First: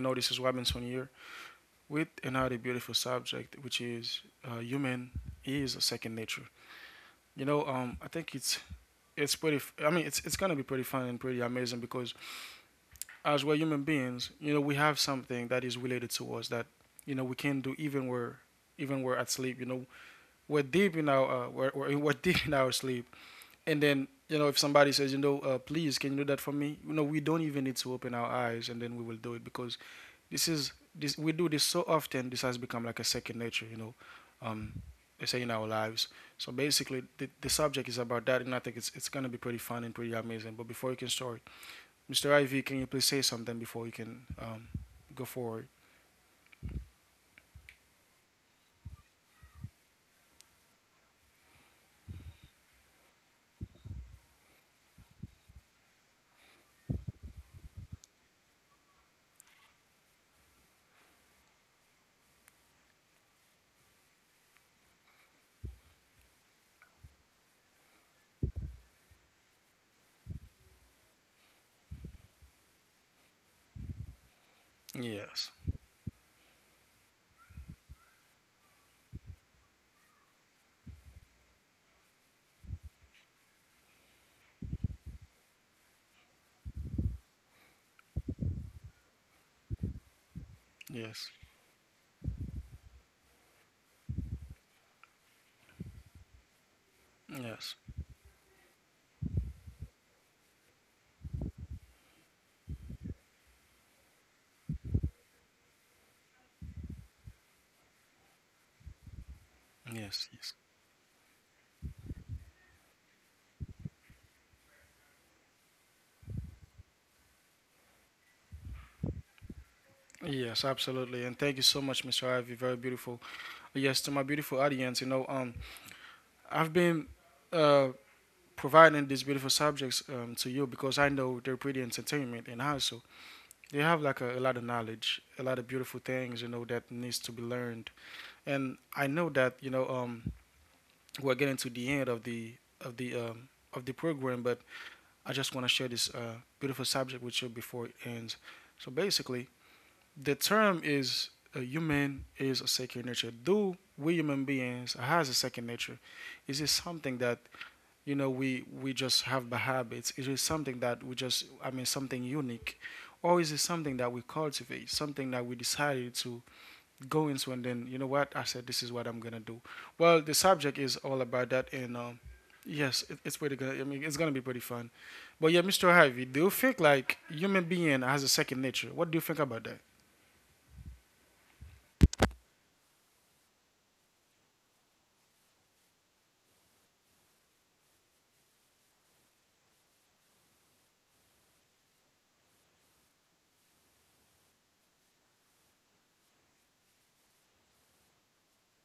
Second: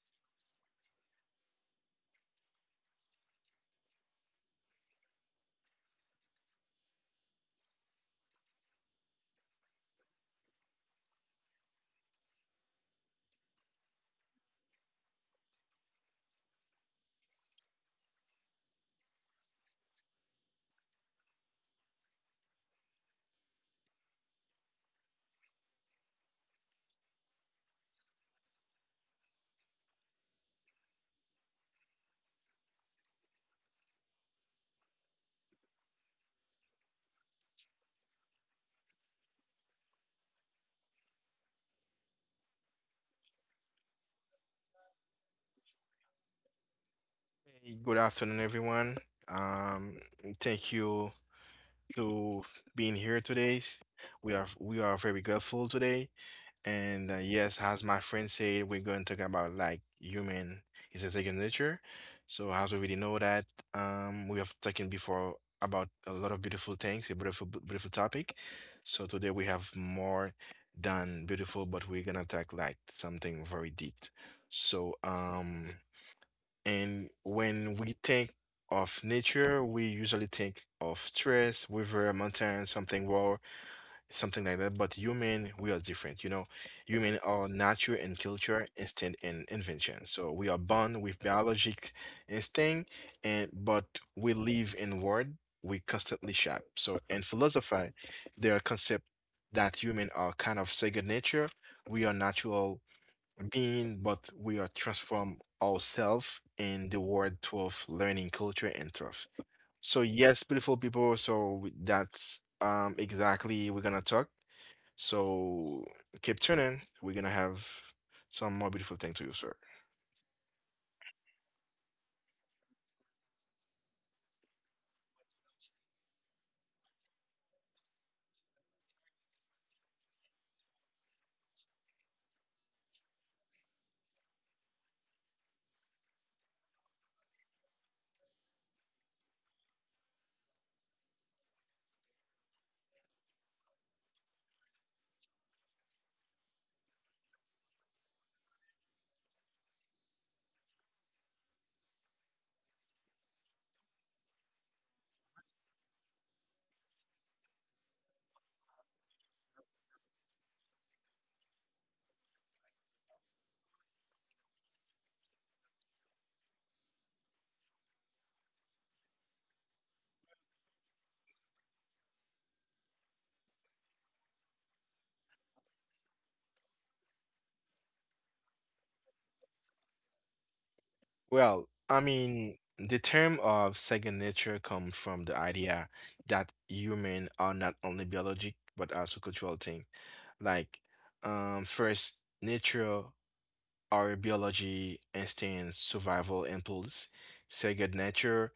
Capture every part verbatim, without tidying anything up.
know, this is Robinson here with another beautiful subject, which is uh, human is a second nature. You know, um, I think it's it's pretty. f- I mean, it's it's gonna be pretty fun and pretty amazing because as we're human beings, you know, we have something that is related to us that you know we can do even where even we're at sleep. You know, we're deep in our uh, we're, we're we're deep in our sleep, and then you know if somebody says, you know uh, please can you do that for me, you know we don't even need to open our eyes, and then we will do it because this is this we do this so often. This has become like a second nature. you know um they say in our lives. So basically, the, the subject is about that, and i think it's it's going to be pretty fun and pretty amazing, but before you can start, Mr. Ivy, can you please say something before you can um go forward? Hey, good afternoon, everyone. Um, Thank you to being here today. We are we are very grateful today, and uh, yes, as my friend said, we're going to talk about like human is a second nature. So as we already know that, um, we have talking before about a lot of beautiful things, a beautiful beautiful topic. So today we have more than beautiful, but we're gonna talk like something very deep. So Yes, um. And when we think of nature, we usually think of stress, river, mountain, something raw, something like that. But human, we are different. You know, human are nature and culture, instinct and invention. So we are born with yes, biologic instinct, and but we live in world we constantly shape. So in yes, philosophy, there are concept that human are kind of second nature. We are natural being, but we are transform ourselves in the world of learning culture and truth. So yes, yes, yes. beautiful people. So we- that's um exactly we're gonna talk. So keep tuning. We're gonna have some more beautiful thing to you, sir. Yes, absolutely. And thank you so much, mister Ivy. Very beautiful. Yes, to my beautiful audience, you know, um, I've been uh, providing these beautiful subjects um, to you because I know they're pretty entertainment, and also they have like a, a lot of knowledge, a lot of beautiful things, you know, that needs to be learned. And I know that, you know, um, we're getting to the end of the of the um, of the program, but I just want to share this uh, beautiful subject with you before it ends. So basically, the term is a human is a second nature. Do we human beings has a second nature? Is it something that you know we we just have by habits? Is it something that we just, I mean, something unique, or is it something that we cultivate? Something that we decided to go into, and then you know what, I said this is what I'm gonna do. Well, the subject is all about that. And. Um, Yes, it, it's pretty good. I mean, it's gonna be pretty fun. But yeah, mister Harvey, do you think like human being has a second nature? What do you think about that? Well, I mean, the term of second nature comes from the idea that human are not only biologic but also cultural thing. Like, um, first nature our biology, instinct, survival impulse, say good nature,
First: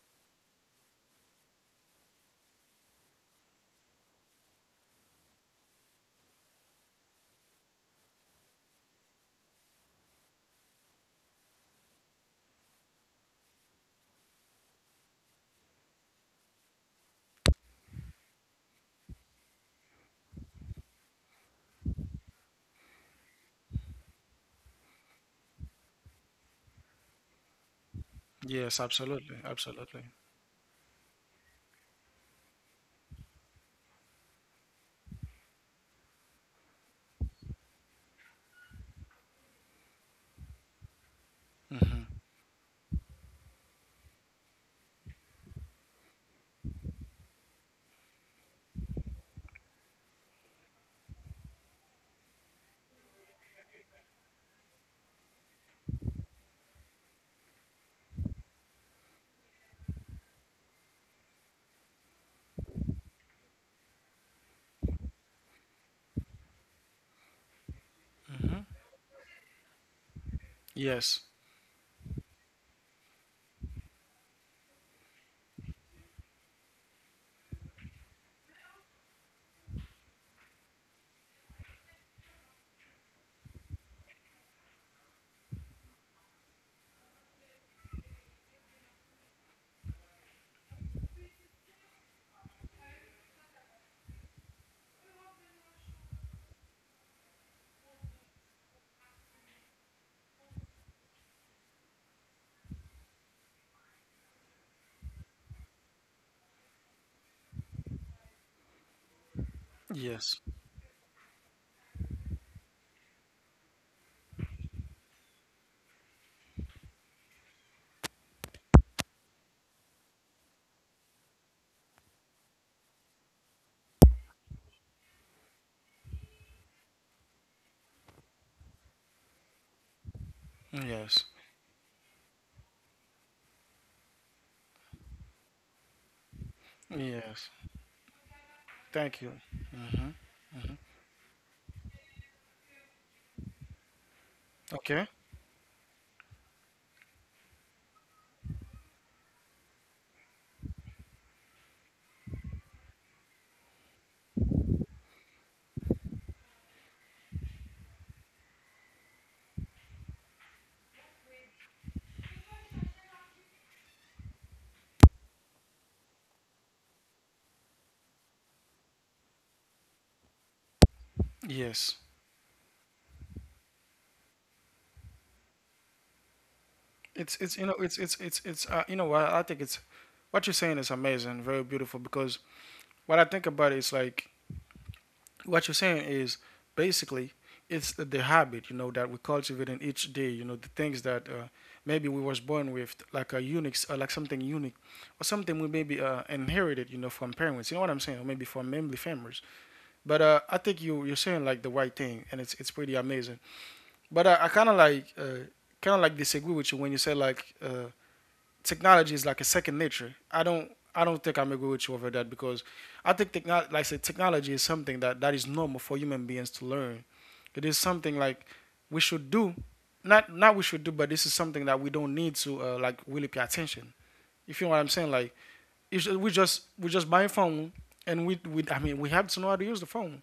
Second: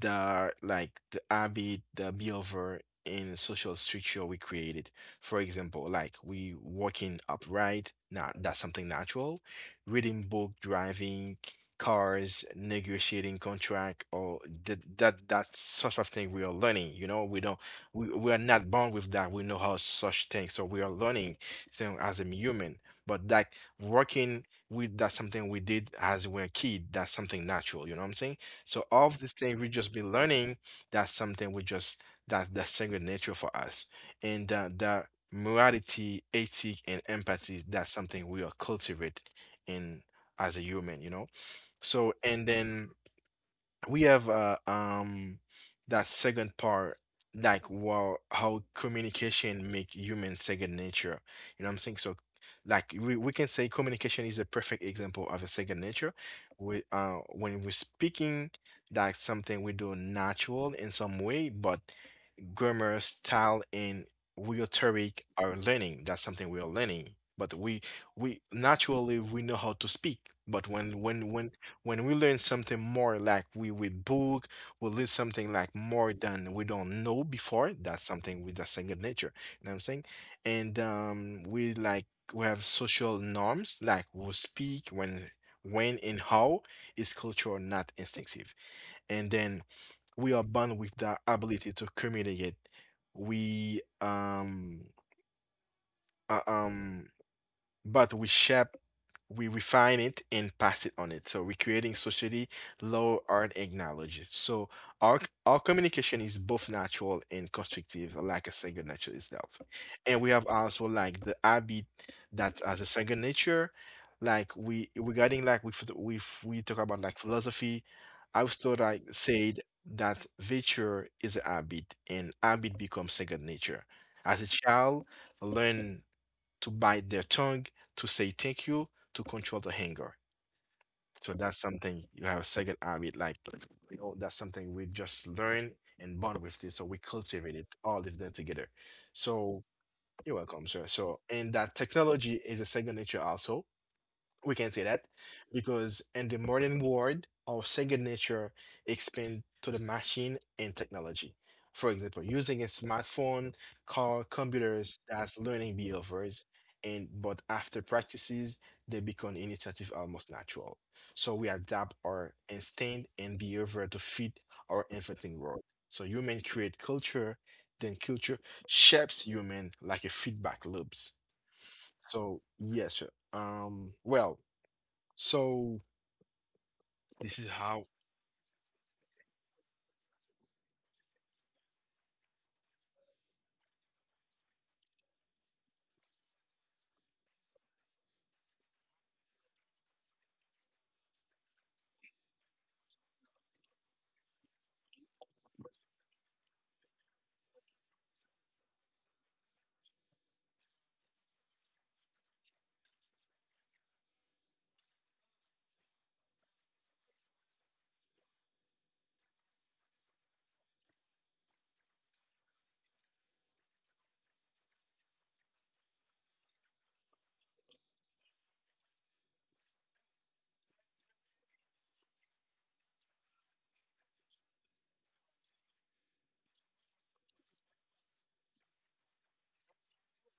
the like the habit, the behavior and social structure we created. For example, like we walking upright, not that's something natural. Reading book, driving cars, negotiating contract, or that that that sort of thing we are learning. You know, we don't we, we are not born with that. We know how such things, so we are learning them as a human. But like working with that's something we did as we were a kid. That's something natural. You know what I'm saying? Yes, So all of these absolutely, things we just be absolutely. learning, that's something we just that's the sacred nature for us. And that that morality, ethic, and empathy, that's something we are cultivate in as a human, you know? So and then we have uh, um that second part like wow, how communication make human second nature, you know what I'm saying? So like we, we can say communication is a perfect example of a second nature. We uh when we're speaking, that's something we do natural in some way, but grammar, style, and rhetoric are learning. That's something we are learning. But we we naturally we know how to speak. But when Yes, when when when we learn something more like we read book, we learn something like more than we don't know before. That's something with the second nature. You know what I'm saying? And um, we like we have social norms like we speak when when and how is cultural not instinctive, and then we are born with the ability to communicate. We um uh, um but we shape, we refine it and pass it on it. So we're creating socially low art acknowledges. So our our communication is both natural and constructive, like a second nature itself. And we have yes, also like the habit that as a second nature, like we regarding like we ph- we f- we talk about like philosophy, Aristotle like said that virtue is a habit and habit becomes second nature. As a child, learn to bite their tongue, to say thank you, to control the anger. So yes, that's something you have a second habit, like you know, that's something we just learn and bond with this. So we cultivate yes. it all of them together. Thank you. So you're welcome, sir. So and that technology is a second nature also. We can say that Okay. because in the modern world, our second nature expands to the machine and technology. For example, using a smartphone, car, computers, that's learning behaviors. And but after practices, they become initiative almost natural. So we adapt our instinct and behavior to fit our evolving world. So human create culture, then culture shapes human like a feedback loops. Yes. So yes, sir. Um, well, so this is It's it's you how. Know it's it's it's it's uh, you know what I think it's what you're saying is amazing, very beautiful because what I think about is like what you're saying is basically it's the, the habit you know that we cultivate in each day. You know the things that uh, maybe we was born with, like a unique, uh, like something unique, or something we maybe uh, inherited, you know, from parents. You know what I'm saying? Or maybe from family members. But uh, I think you you're saying like the right thing, and it's it's pretty amazing. But uh, I kind of like, uh, kind of like disagree with you when you say like uh, technology is like a second nature. I don't I don't think I'm agree with you over that because I think technology, like I said, technology is something that that is normal for human beings to learn. It is something like we should do, not, not we should do, but this is something that we don't need to uh, like really pay attention. If you know what I'm saying, like it's, we just we just buy a phone, and we we I mean we have to know how to use the phone.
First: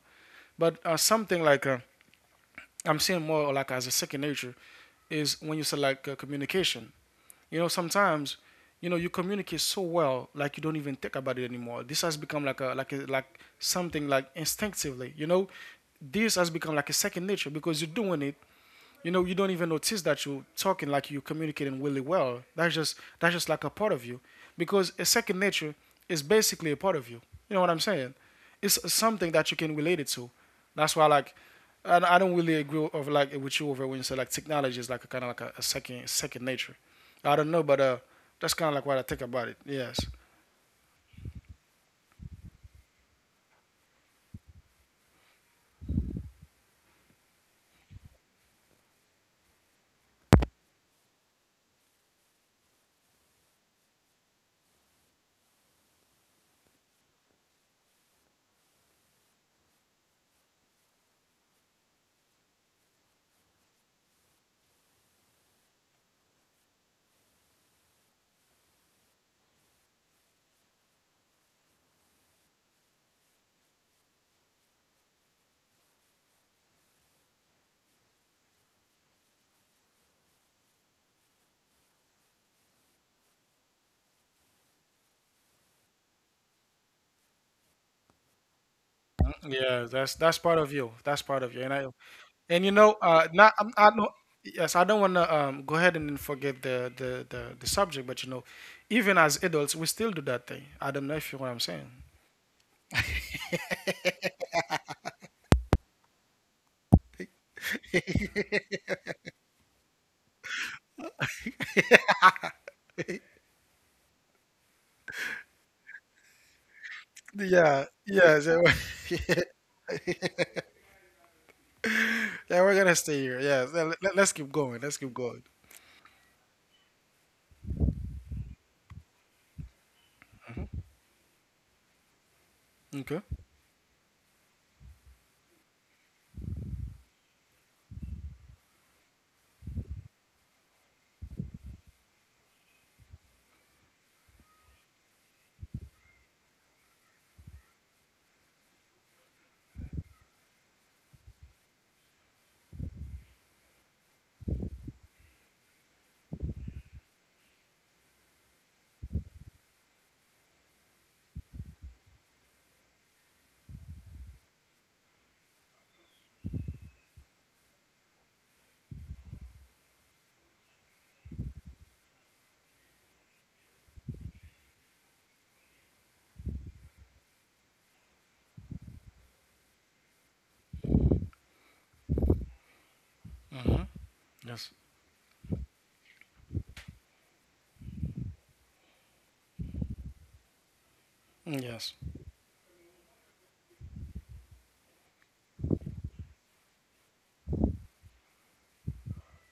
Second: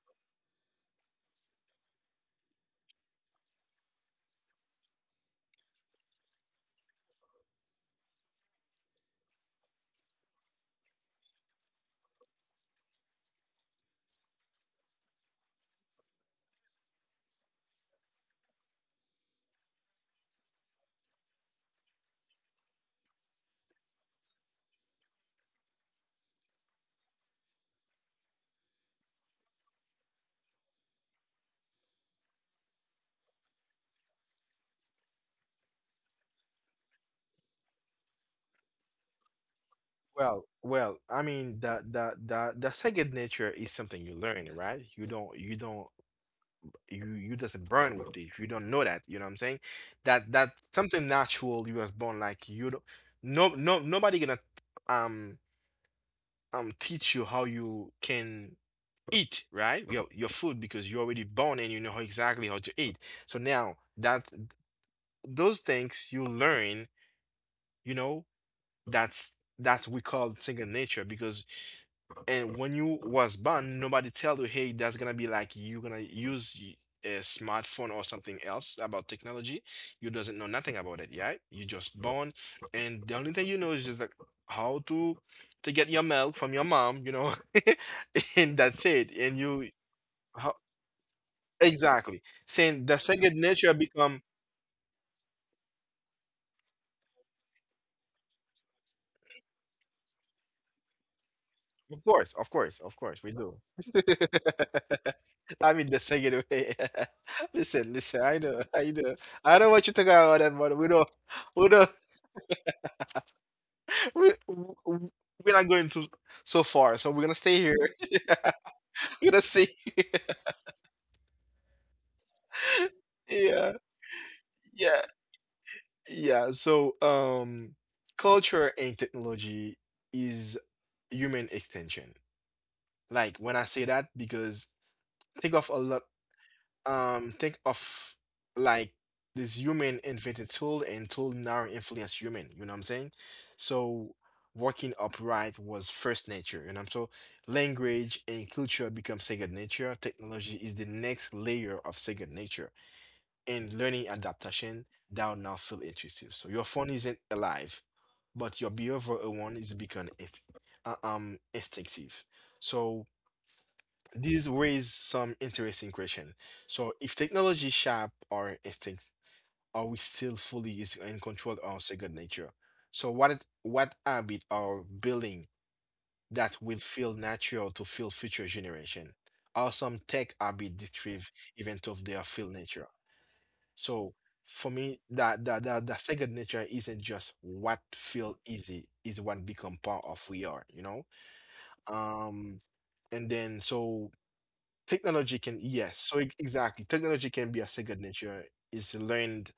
But uh, something like uh, I'm seeing more like as a second nature is when you say like uh, communication. You know, sometimes you know you communicate so well, like you don't even think about it anymore. This has become like a like a, like something like instinctively. You know, this has become like a second nature because you're doing it, you know you don't even notice that you're talking, like you're communicating really well. That's just that's just like a part of you because a second nature is basically a part of you, you know what I'm saying? It's something that you can relate it to. That's why like, and I don't really agree of like with you over when you say like technology is like a kind of like a, a second second nature. I don't know, but uh that's kind of like what I think about it. Yes. Well, well, I mean that that that that second nature is something you learn, right? You don't you don't you you doesn't burn with it. You don't know that, you know what I'm saying? That that something natural you was born like you don't no no nobody gonna um um teach you how you can eat, right? Your your food because you're already born and you know how exactly how to eat. So now that those things you learn, you know, that's that's we call second nature because. And when you was born, nobody tell you, hey, that's gonna be like you gonna use y- a smartphone or something else about technology. You doesn't know nothing about it, yeah? You just born, and the only thing you know is just like how to to get your milk from your mom, you know, and that's it. And you Yeah, that's that's how, part of you. That's part of you. And I exactly and saying you the know, second uh, not nature I'm, I become. don't. Yes, I don't want to um, go ahead and forget the, the the the subject, but you know, even as adults, we still do that thing. I don't know if you know what I'm saying. Of course, of course, of course, we do. I mean, the second way. Listen, listen. I know, I know. I know what you think about that, but we don't, we don't, we, w- we're not going to so far. So we're gonna stay Yeah, here. yes. Yeah, so- We're gonna stay here. yeah. We're gonna stay here. Yeah, Yeah, let, let, us keep going. Let's yeah, keep going. yeah. So, um, culture and technology is human extension. Okay. Like when I say that, because think of a lot. Um think of like This human invented tool and tool now influence human, you know what I'm saying? So walking upright was first nature, you know. So language and culture become second nature, technology is the next layer of second nature and learning adaptation that will now feel intuitive. So your phone isn't alive, but your behavioral one is become inst- uh, um instinctive. So this raise some interesting question. So, if technology shape our instincts, are we still fully using and control our second nature? So, what is, what habit are building that will feel natural to feel future generation? Are some tech habit retrieve event of their feel nature? Hmm. So, Yes. for me, that that that the second nature isn't just what feel easy is what become part of we are. You know, Mm, yes. um, and then so technology can yes, so e exactly, technology can be a second nature, it's learned,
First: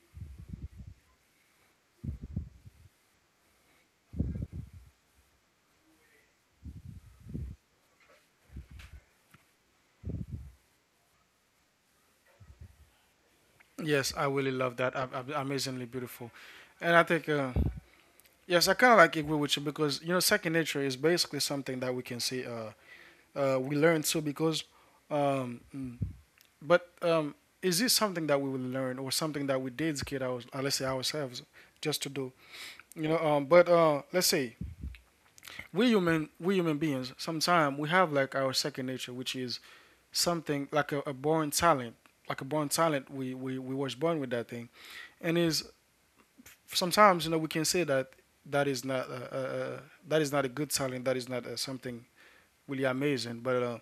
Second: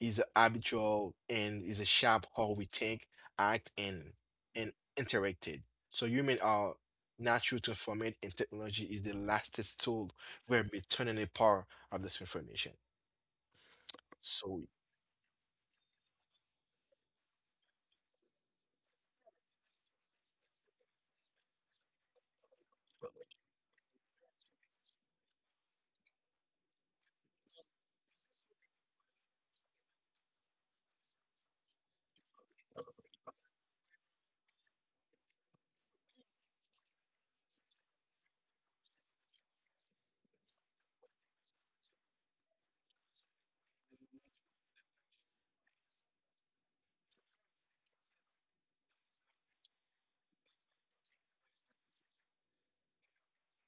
is habitual, and is a sharp how we think, act, and and interacted. So human are natural to information, and technology is the lastest tool where we turn in the power of this information. Yes, I really So love that. Ab- ab- Amazingly beautiful, and I think uh, yes, I kind of like agree with you because you know, second nature is basically something that we can see. Uh, uh, we learn too because um, mm, but um, is this something that we will learn or something that we did kid our uh, let's say ourselves just to do, you know um, but uh, let's say we human we human beings sometimes we have like our second nature, which is something like a, a born talent, like a born talent we, we we was born with that thing. And is sometimes you know we can say that that is not uh, uh, uh, that is not a good talent, that is not uh, something really amazing, but uh,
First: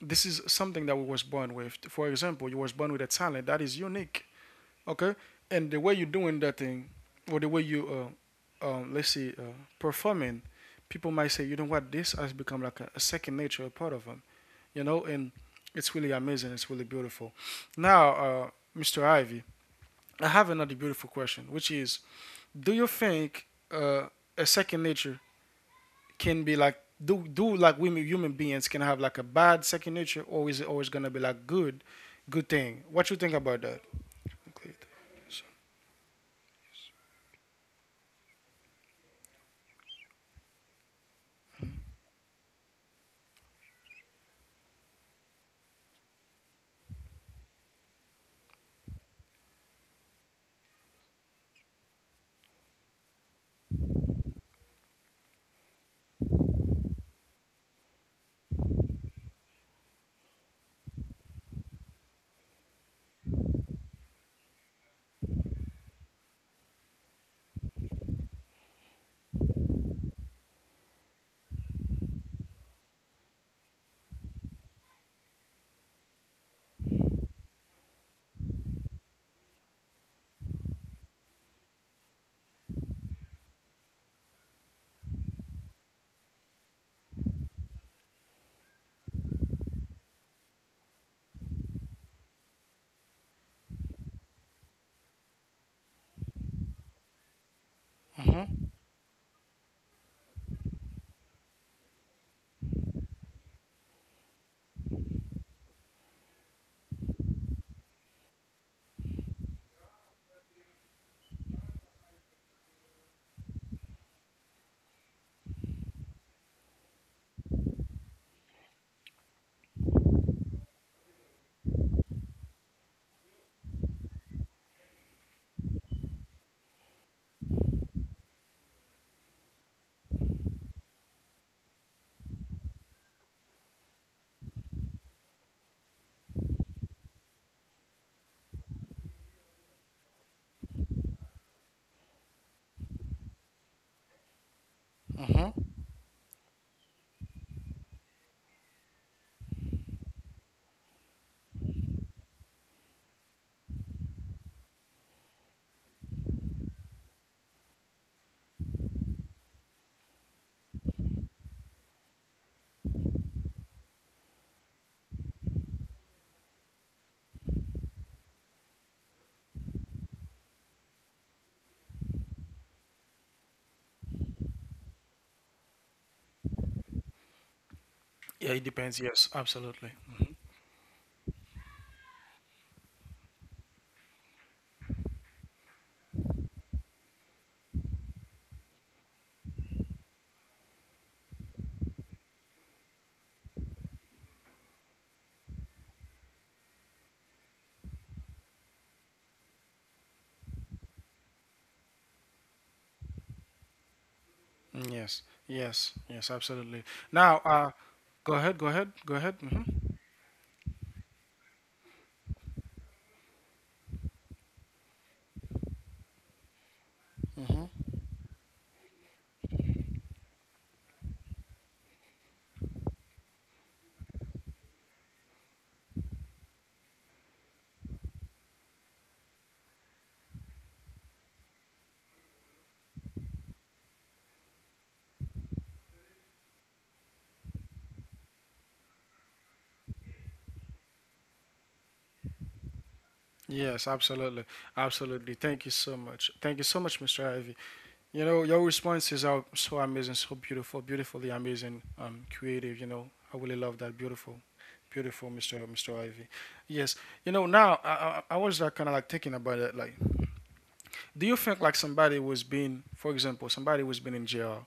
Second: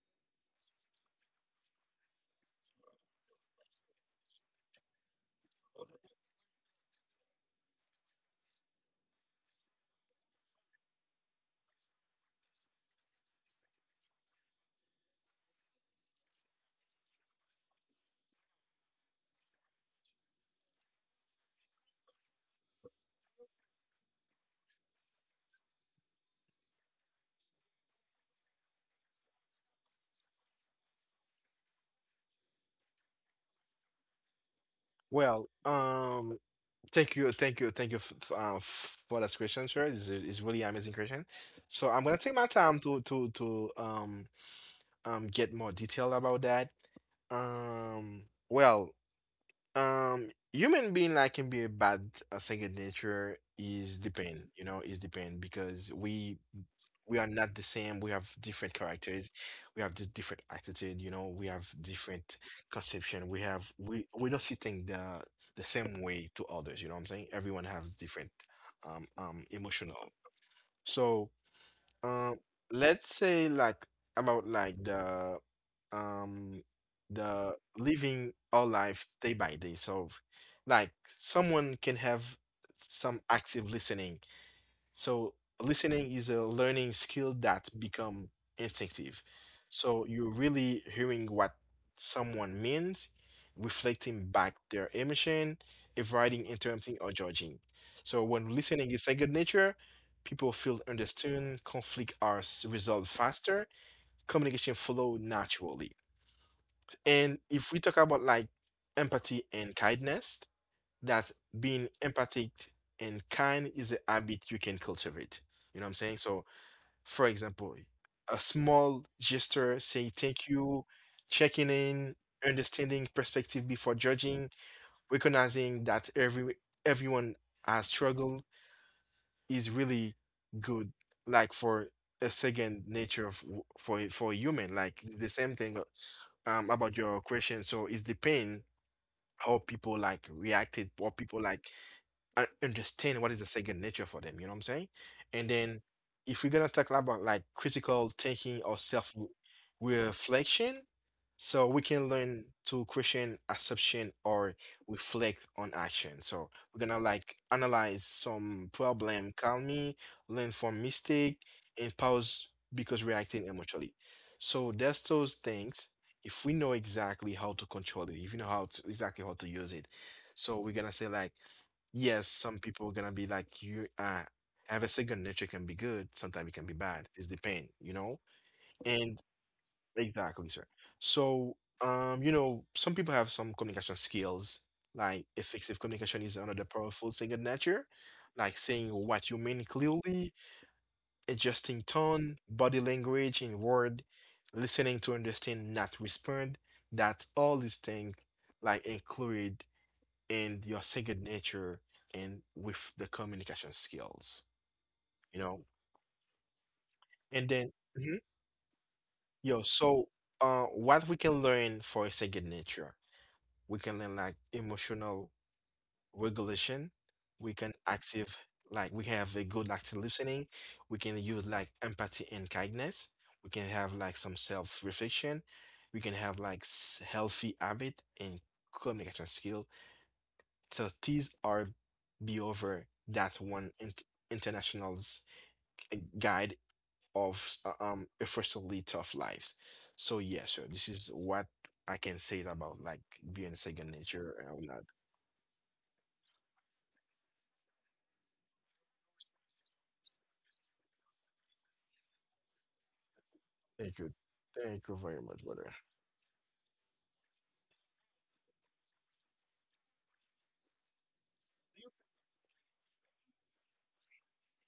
this is something that we was born with. For example, you was born with a talent that is unique, okay? And the way you're doing that thing, or the way you, uh, um, let's say, uh, performing, people might say, you know what, this has become like a, a second nature, a part of them, you know? And it's really amazing. It's really beautiful. Now, uh, mister Ivy, I have another beautiful question, which is, do you think uh, a second nature can be like, do do like women human beings can have like a bad second nature, or is it always gonna be like good good thing? What you think about that? Okay. well, um, thank you, thank you, thank you f f- uh, f- for that question, sir. It's is is really amazing question. So I'm gonna take my time to to to um um get more detail about that. Um, well, um, human being like can be a bad uh, second nature is depend, you know, is depend because we we are not the same. We have different characters, we have the different attitude, you know, we have different conception. We have we we don't see things the the same way to others. You know what I'm saying? Everyone has different um um emotional. So. Um, let's say like about like the um the living our life day by day. So like someone can have some active listening, so listening is a learning skill that become instinctive. So you're really hearing what someone means, reflecting back their emotion, avoiding interrupting or judging. So when Mm-hmm, listening is second nature, people feel understood, conflict are s- resolved faster, communication flow naturally. And if we talk about like empathy and kindness, that being empathic and kind is a habit you can cultivate. You know what I'm saying? So, for example, a small gesture saying thank you, checking in, understanding perspective before judging, recognizing that every everyone has struggled is really good. Like for a second nature of, for for a human, like the same thing um about your question. So is the pain how people like reacted, or people like I understand what is the second nature for them, you know what I'm saying? And mm-hmm. then if we're gonna talk about like critical thinking or self reflection, so we can learn to question assumption or reflect on action. So we're gonna like analyze some problem calmly, learn from mistake, and pause because reacting emotionally. So that's those things. If we know exactly how to control it, if you know how to exactly how to use it. So we're gonna say like yes, some people gonna be like you uh have a second nature can be good, sometimes it can be bad. It's the pain, you know? Yeah, it depends. And Yes, absolutely. exactly, sir. So um, you know, some people have some communication skills, like effective communication is another powerful second nature, like saying what you mean clearly, adjusting tone, body language in word, listening to understand, not respond. That all these things like include and your second nature and with the communication skills, Mm, yes, you know. yes, yes, absolutely. Now, And then, uh mhm. go ahead, go ahead, go ahead. yo, Hmm. so uh, What we can learn for a second nature, we can learn like emotional regulation. We can active like we have a good active listening. We can use like empathy and kindness. We can have like some self reflection. We can have like s- healthy habit and communication skills. So these are be over that one in international's eh, guide of uh, um effortlessly tough lives. So yeah, sure. This is what I can say about like being second Yes, nature absolutely, and whatnot. absolutely. Thank you so much, thank you so much, Mr. Ivy. You know, your responses are so so amazing, so beautiful, beautifully amazing, um, creative. You know, I really love that. Thank you. Beautiful, Thank you very beautiful, much, Mr. brother. Mr. Ivy. Yes. You know, now I I, I was like, kind of like thinking about it. Like, do you think like somebody was being, for example, somebody was been in jail.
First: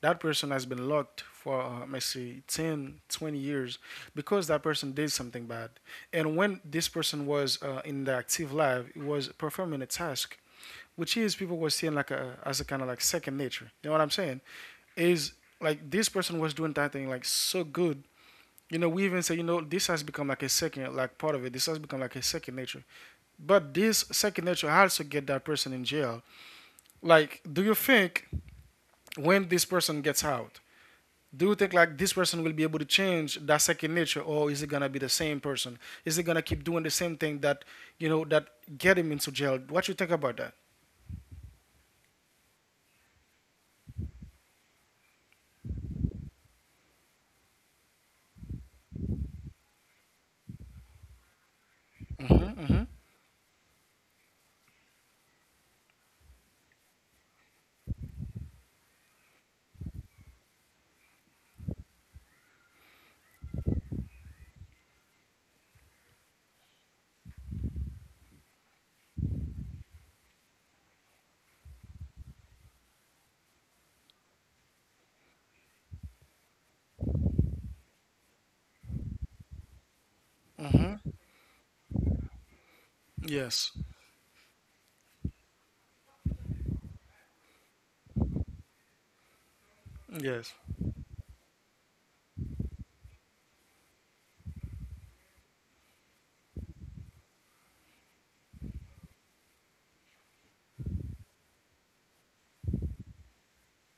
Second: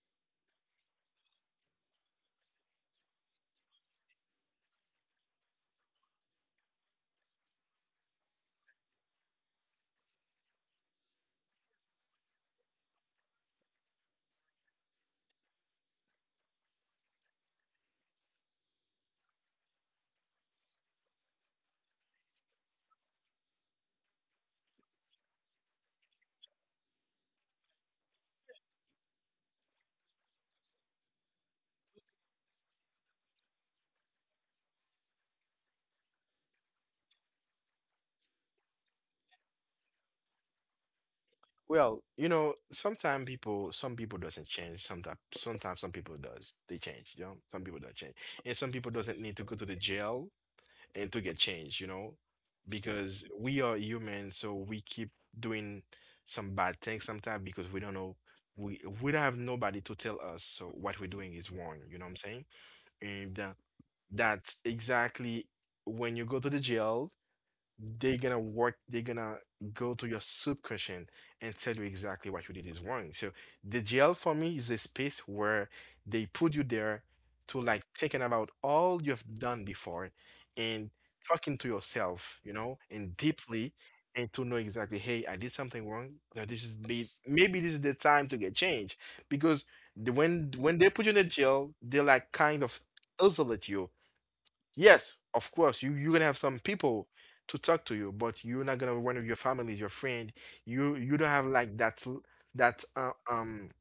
That person has been locked for, uh, let's say, ten, twenty years because that person did something bad. And when this person was uh, in the active life, it was performing a task, which is people were seeing like a as a kind of like second nature. You know what I'm saying? Is like this person was doing that thing like so good. You know, we even say, you know, this has become like a second, like part of it. This has become like a second nature. But this second nature also get that person in jail. Like, do you think when this person gets out, do you think like this person will be able to change that second nature, or is it gonna be the same person? Is it gonna keep doing the same thing that, you know, that get him into jail? What you think about that? Well, you know, sometimes people, some people doesn't change. Sometimes, sometimes some people does. They change. You know, some people don't change, and some people doesn't need to go to the jail and to get change, you know, because we are human, so we keep doing some bad things sometimes because we don't know. We we don't have nobody to tell us so what we're doing is wrong, you know what I'm saying? And uh, That's exactly when you go to the jail, they're gonna work, they're gonna go to your soup kitchen and tell you exactly what you did is wrong. So the jail for me is a space where they put you there to like thinking about all you've done before and talking to yourself, you know, and Yes. deeply, and to know exactly, hey, I did something wrong. Now this is may- maybe this is the time to get changed. Because the, Yes. when when they put you in the jail, they like kind of isolate you. Yes, of course, you you're gonna have some people to talk to you, but you're not gonna one of your families, your friend. You you don't have like that l- that uh, um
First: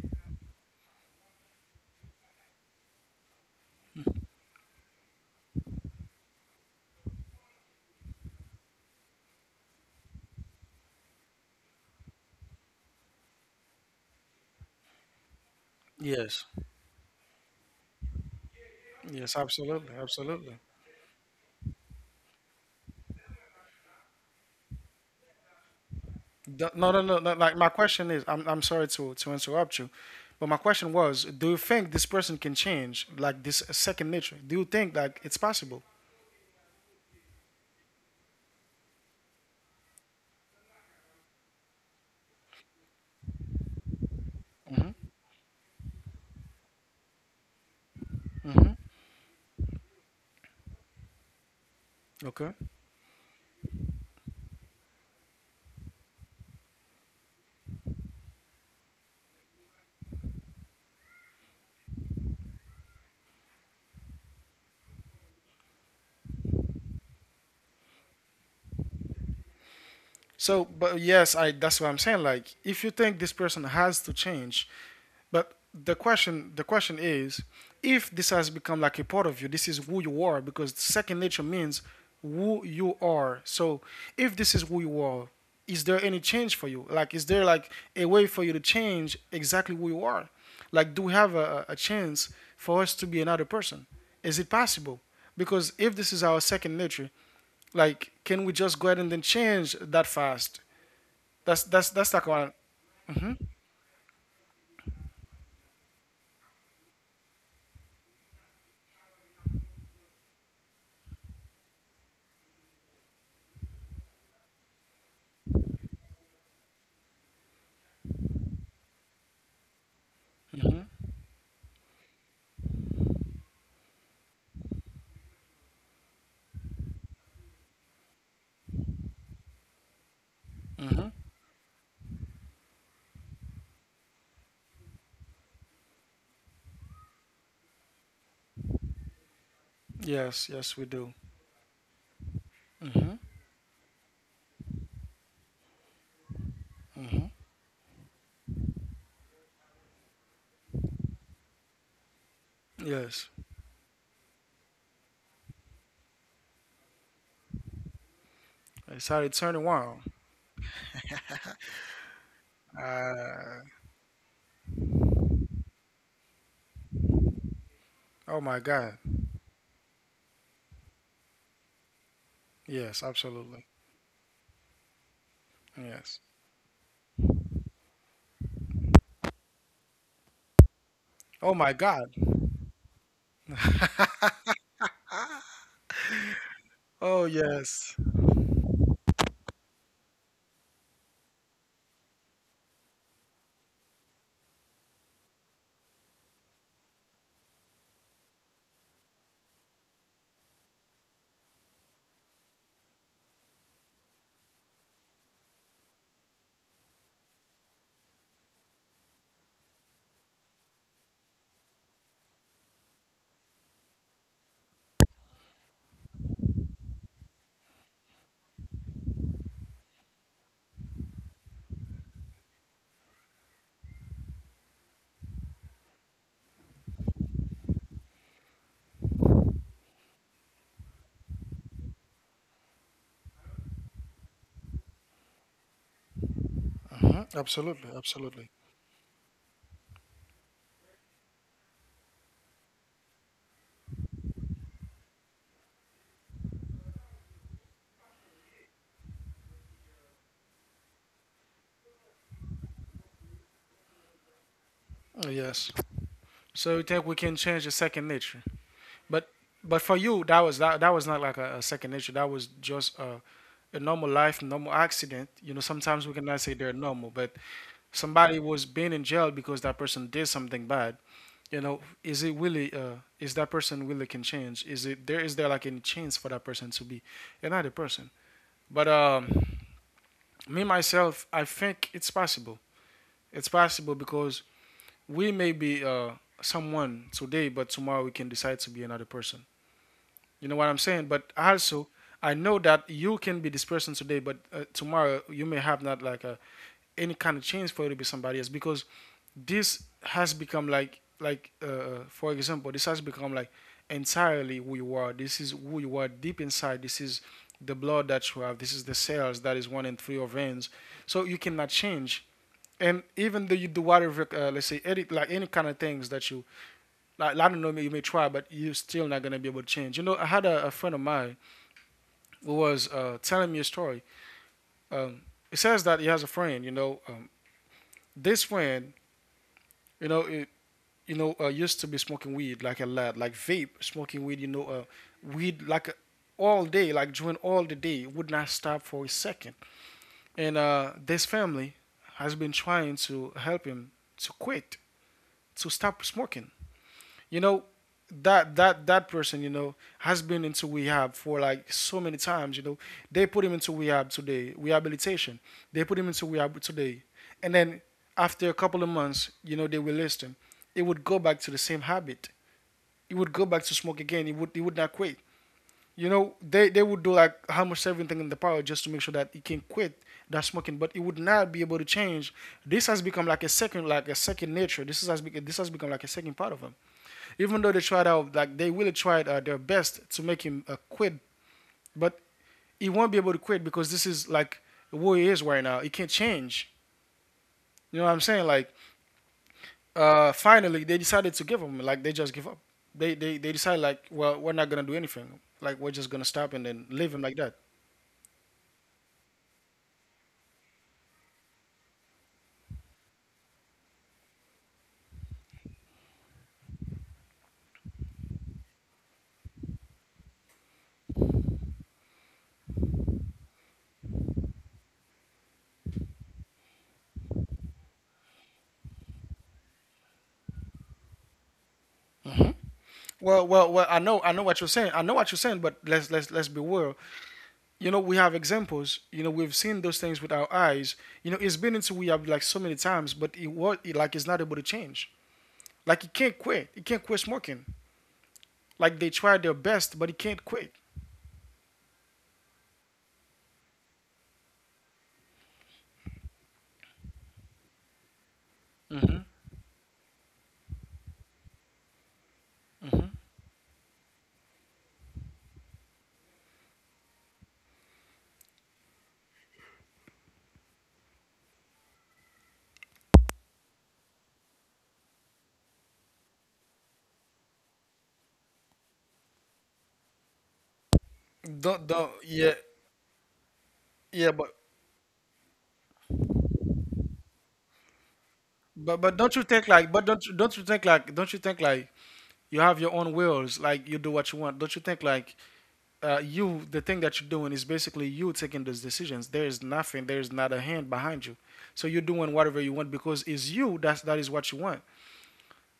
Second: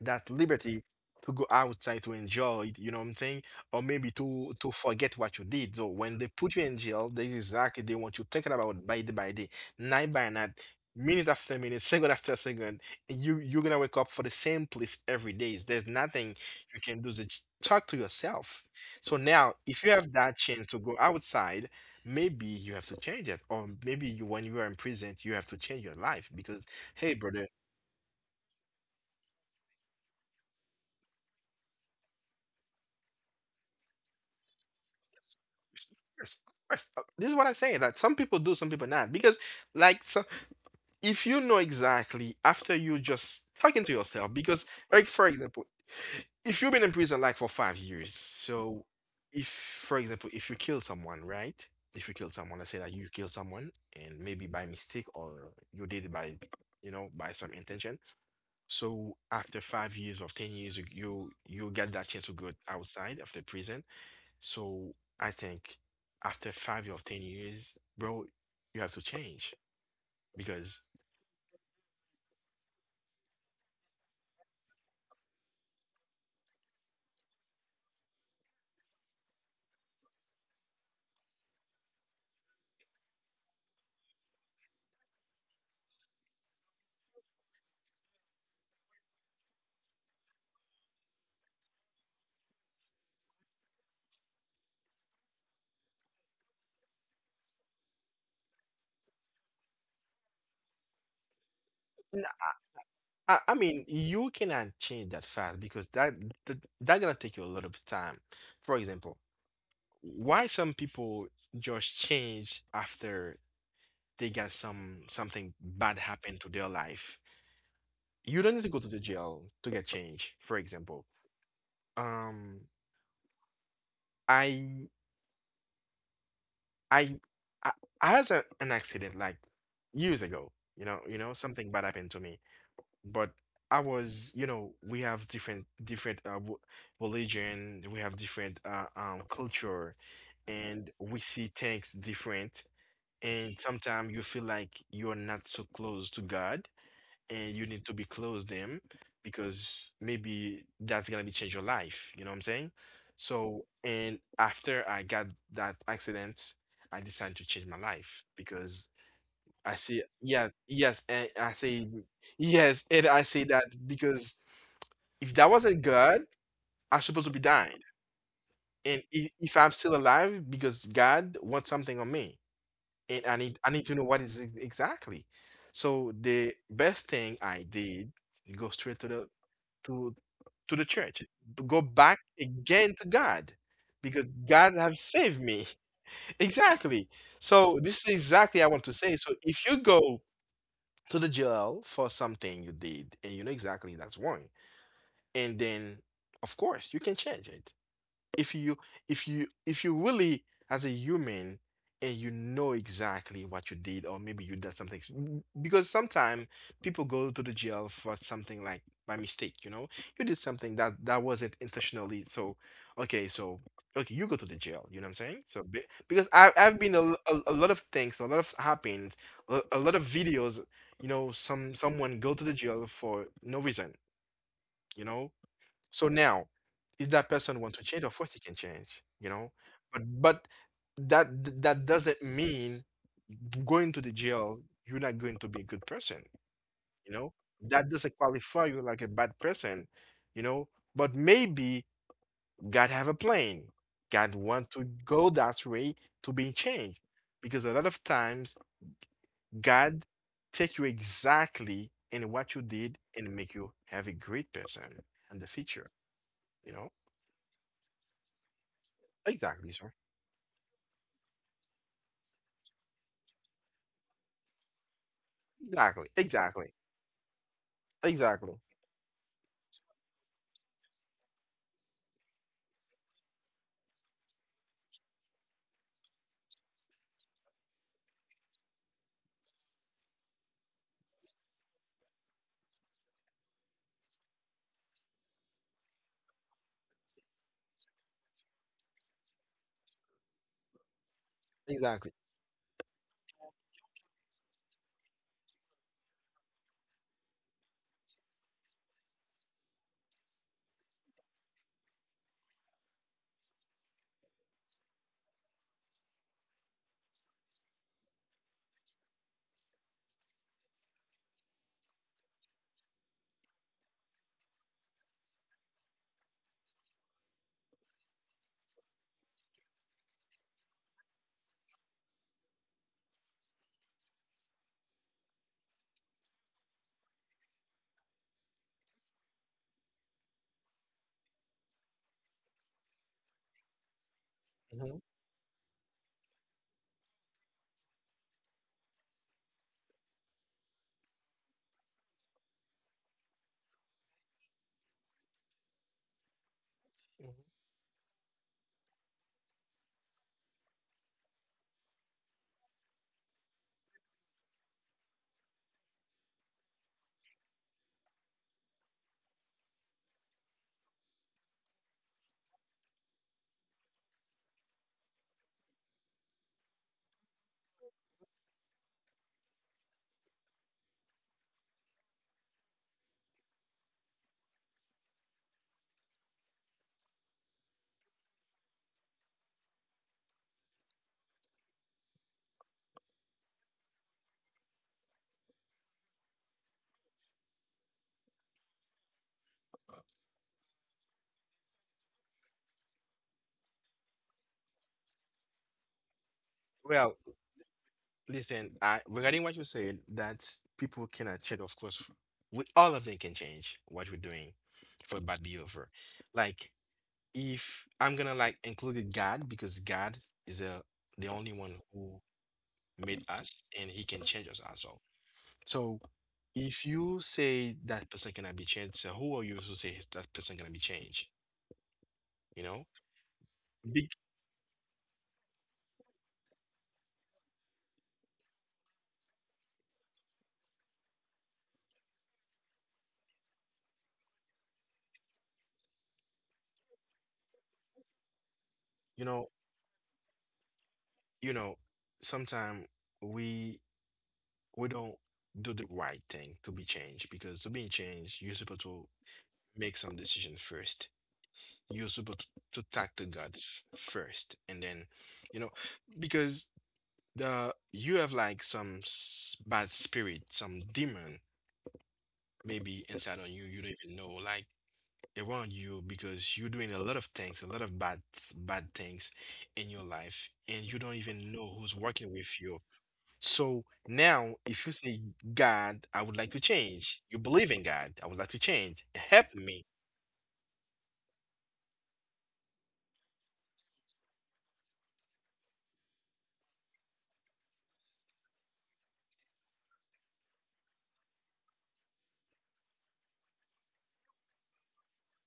that liberty to go outside to enjoy it, you know what I'm saying? Or maybe to to forget what you did. So when they put you in jail, they exactly they want you thinking about it by day by day, night by night, minute after minute, second after second. And you you're gonna wake up for the same place every day. There's nothing Yes. you can do. Just talk to yourself. So Yes, now, if you absolutely, have that absolutely. chance to go outside, maybe you have to change it. Or maybe you, when you are in prison, you have to change your life because D- No, no, hey, no, no. brother, Like, my question is, I'm I'm sorry to to interrupt you, but my question was, do you think this person can change like this second nature? Do you think like it's possible? yes. Uh, This is what I say, that some people do, some people not. Because, like, so if you know exactly after you just talking to yourself, because, like, for example, if you've been in prison like for five years, so if, for example, if you kill someone, right? If you kill Okay. someone, let's say that you kill someone and maybe by mistake or you did it by, you know, by some intention. So after five years or ten years, you you you get that chance to go outside of the prison. So I think after five or ten years, bro, you have to change. So, Because but yes, I that's what I'm saying. Like, if you think this person has to change, but the question the question is, if this has become like a part of you, this is who you are because second nature means who you are. So, if this is who you are, is there any change for you? Like, is there like a way for you to change exactly who you are? Like, do we have a, a chance for us to be another person? Is it possible? Because if this is our second nature, like, can we just go ahead and then change that fast? That's that's n- that's like one. I, I mean, you cannot change that fast because that that, that gonna take you a lot of time. For example, why some people just change after they got some something bad happen to their life. You don't need to go to the jail to get change. For example, um, I I I I has a an accident like years ago, you know, you know, something bad happened to me. But I was, you know, we have different different uh, w- religion, we have different uh, um culture, Yes, and yes, we we do. see things different. And sometimes you feel like you're not so close to God and you need to be close them because maybe that's gonna be change your life. You know what I'm saying? Yes, So, and after I got that accident, I decided to change my life because it's how it I turned see, around. yes, yes, and I say, yes, and I say that because if that wasn't God, I'm supposed to be dying. Oh my And God. if, if I'm still alive, because God wants something on me, and Yes, I need I need absolutely. to know what is it exactly. So Yes. the best thing I did, go straight to the to to the church, Oh go my back God. again to God because God have saved me. Exactly. Oh So this is yes. exactly I want to say. So if you go to the jail for something you did and you know exactly that's wrong, and then of course you can change it if you if you if you really as a human and you know exactly what you did. Or maybe you did something. Mm, because sometimes people go to the jail for something like by mistake, you know, you did something that that wasn't intentionally. So okay, so okay, you go to the jail, you know what I'm saying, so be- because I, I've been a, l- a- a lot of things a lot of happened, a, a lot of videos, you know, some someone go to the jail for no reason, you know. So now, if that person want to change, of course he can change, you know. But but that that doesn't mean going to the jail, you're not going to be a good person, you know. Mhm. That Absolutely, doesn't qualify absolutely. you like a bad person, you know. But maybe God have a plan. God want to go that way to be changed. Because a lot of times God take you exactly in what you did and make you have a great person in the Oh, future, yes. you know? So you think we can change the second nature? But Exactly, sir. but for you, that was that, that was not like a, a second nature. That was just a, a normal life, normal accident. You know, Exactly, sometimes we cannot exactly, say they're normal, but exactly, somebody was being in jail because that person did something bad. You know, is it really? Uh, is that person really can change? Is it there? Is there like any chance for that person to be another person? But um, Me myself, I think it's possible. It's possible because we may be uh, someone today, but tomorrow we can decide to be another person. You know what I'm saying? But also, exactly. I know that you can be this person today, but uh, tomorrow you may have not like a, any kind of change for you to be somebody else because this has become like like uh, for example, this has become like entirely who you are. This is who you are deep inside. This is the blood that you have. This is the cells that is running through your veins. So you cannot change. And even though you do whatever, uh, let's say, edit like any kind of things that you, like, I don't know, you may try, but you're still not gonna be able to change. You know, I had a, a friend of mine was uh, telling me a story. Um, it says that he has a friend. You know, um, this friend, you know, it, you know, uh, used to be smoking weed like a lad, like vape, smoking weed. You know, uh, Mhm, weed like a, all day, like during all the day, would not stop for a second. And uh, this family has been trying to help him to quit, to stop smoking, mhm. you know, that that that person, you know, has been into rehab for like so many times, you know, they put him into rehab today, rehabilitation, they put him into rehab today, and then after a couple of months, you know, they released him. It would go back to the same habit. He would go back to smoke again. He would, he would not quit, you know. They they would do like almost everything in the power just to make sure that he can quit that smoking, but he would not be able to change. This has become like a second, like a second nature. This has this has become like a second part of him. Even though they tried out, like they really tried uh, their best to make him uh, quit, but he won't be able to quit because this is like who he is right now. He can't change. You know what I'm saying? Like, uh, finally they decided to give him. Like they just give up. They they they decide like, well, we're not gonna do anything. Like we're just gonna stop and then leave him Well, like that. listen, I regarding what you said, that people cannot change, of course, we all of them can change what we're doing for bad behavior. Like if I'm gonna like include God because God is a, the only one who made us and he can change us as well. So if you say that person cannot be changed, so who are you to say that person gonna be changed? You know? Well, well, well. I know, I Big, know what you're saying. I know what you're saying, but let's let's let's be real. You know, we have examples. You know, we've seen those things with our eyes. You know, it's been into we have like so many times, but it was like it's not able to change. Like he can't quit. He can't quit smoking. Like they try their you know, best, but he can't quit. you know, sometimes we we don't do the right thing to be changed, because to be changed, you're Hmm. supposed to make some decision first. You're supposed to talk to God f- first, and then, you know, because the you have like some s- bad spirit, some demon maybe inside on you. You don't even know, like around you, because you're doing a lot of things, a lot of bad bad things in your life, and you don't Don't don't even know yeah. who's working with you. Yeah. So But now, if you say, God, I would like to change, you believe in God, I but would like but to don't you think change, like but help don't you me. don't you think like don't you think like you have your own wills. Like you do what you want. Don't you think like uh, you, the thing that you're doing is basically you taking those decisions. There is nothing. There is not a hand behind you. So you're doing whatever you want because it's you. That's that is what you want.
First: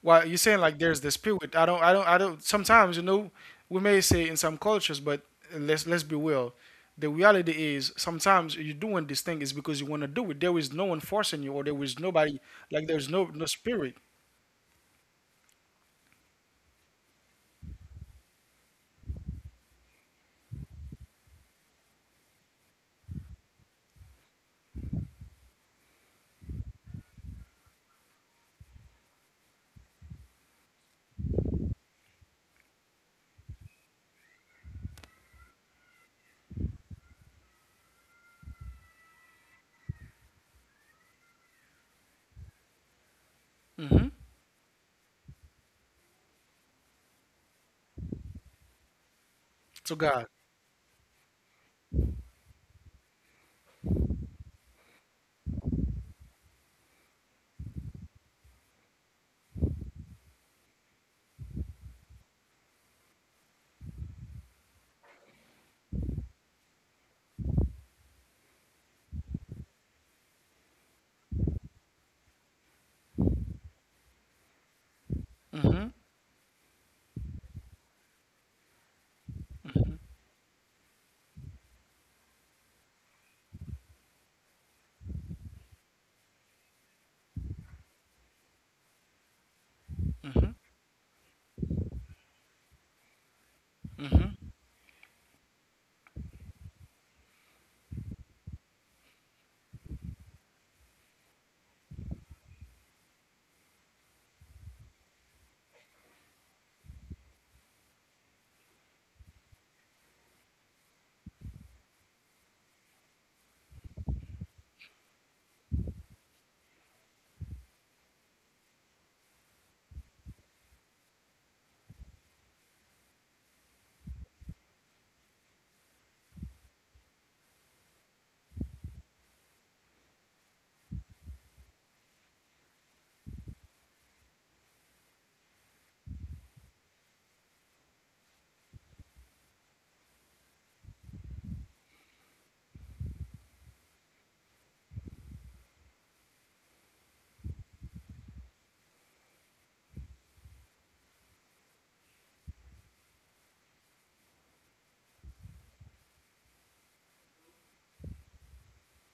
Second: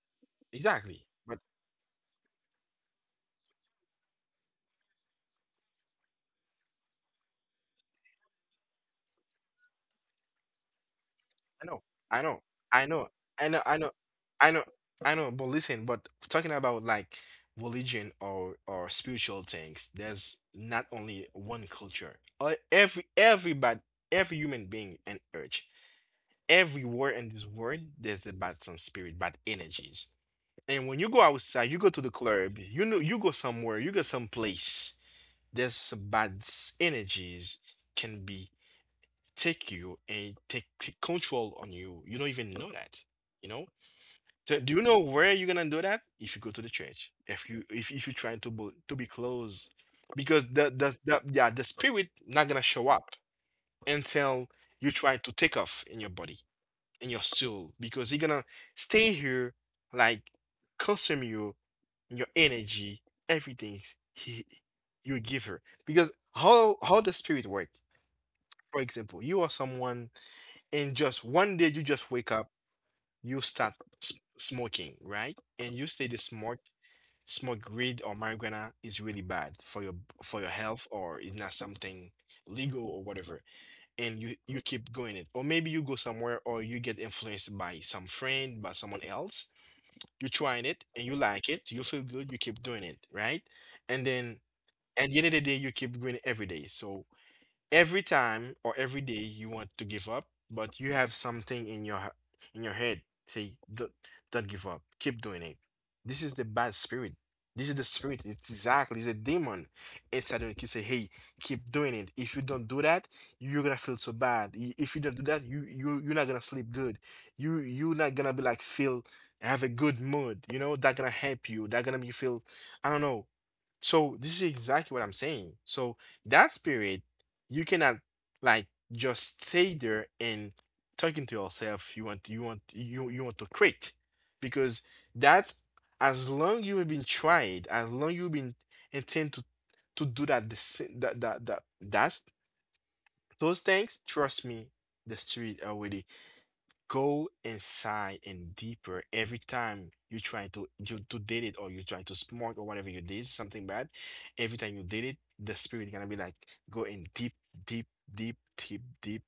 Well, you're saying like there's Exactly. the But spirit. I don't, I don't, I don't. Sometimes you know, we may say in some cultures, but let's let's be real. The reality is sometimes you're doing this thing is because you want to do it. There is no one forcing I you, or know, there is I know, nobody I like know, there's no I know, no I know, spirit. I know, I know. But listen, but talking about like religion or or spiritual things, there's not only one culture. Uh, Every everybody, every human being and urge. Everywhere in this world, there's about some spirit, bad energies. And when you go outside, you go to the club, you know, you go somewhere, you go someplace, there's some bad s- energies can be take you and take, take control on you. You don't even know that, you know? Hmm. So do you know where you're gonna do that? If you go to the church, if you if, if you're trying to bo- to be close, To because God. the, the the yeah the spirit not gonna show up until you try to take off in your body, in your soul, because you gonna stay here like consume you your energy, everything he, you give her. Because how how the spirit works. For example, you are someone, and just one day you just wake up, you start s- smoking, right? And you say Hmm. the smoke smoke weed or marijuana is really bad for your for your health, or is not something legal or whatever. And you you keep going it, or maybe you go somewhere, or you get influenced by some friend, by someone else. You tried it and you like it, you feel good, you keep doing it, right? And then at the end of the day, you keep doing it every day. So every time or every day you want to give up, but you have something in your h- in your head say don't, don't give up, keep doing it. This is the bad spirit. This is the spirit. It's exactly it's a demon inside you. You say, hey, keep doing it. If you don't do that, you're gonna feel so bad. I- If you don't do that, you you you're not gonna sleep good. You you're not gonna be like feel have a good mood. You know that gonna help you. That gonna make you feel, I don't know. So this is exactly what I'm saying. So that spirit, you cannot like just stay there and talking to yourself. You want you want you you want to quit because that, as long you have been tried, as long you've been intent to to do that, the sa- that that that that's those things. Trust me, the spirit already go inside and deeper every time you try to you to did it or you try to smart or whatever you did something bad. Every time you did it, the spirit gonna be like go in deep, deep, deep, deep, deep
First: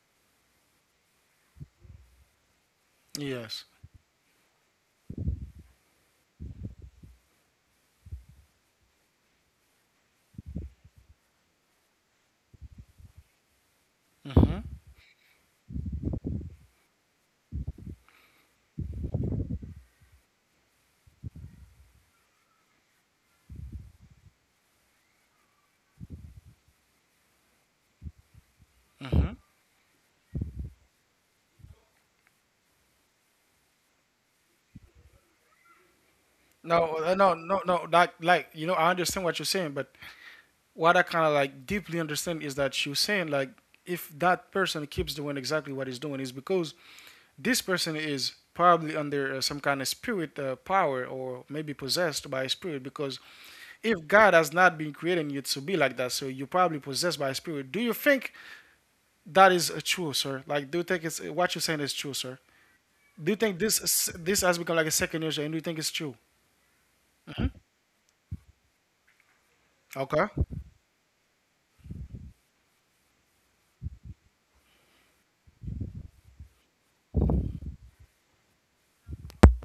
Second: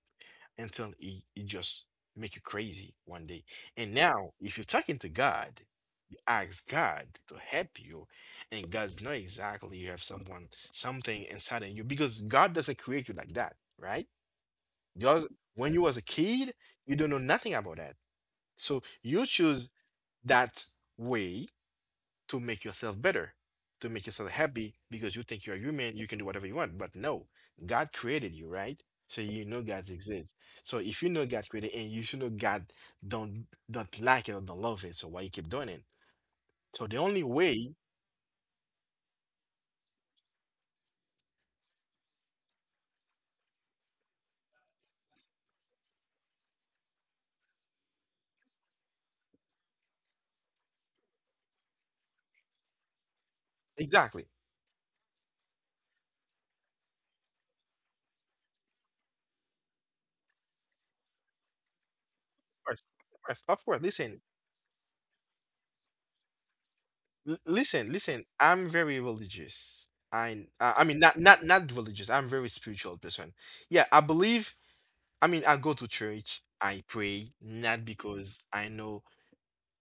until it, it just make you crazy one day. Yes. And now if you're talking to God, you ask God to help you, and God's know exactly you have someone something inside of you, because God doesn't create you like that, right? Hmm. Because when you was a kid, you don't know nothing about that, so you choose that way to make yourself better, to make yourself happy, because you think you're human, you can do whatever you want. But no, God created you, right? So you Hmm. know God exists. So if you know God created, and you should know God don't don't like it or don't love it, so why you keep doing it? So the No, only uh, no, way... no, no. Like like you know, I understand what you're saying, but what I kind of like deeply understand is that you're saying like if that person keeps doing exactly what he's doing is because this person is probably under uh, some kind of spirit uh, power or maybe possessed by a spirit because if Exactly. God has not been creating you to be like that, so you're probably possessed by a spirit. Do you think that is uh, true, sir? Like, do you think it's uh, what you're saying is true, sir? Of course, of course, Do you of think course. Listen. this this has become like a second nature, and do you think it's true? L- listen, listen. I'm very religious. Okay. I, I I mean, not not not religious. I'm very spiritual person. Yeah, I believe. I mean, I go to church, I pray, not because I know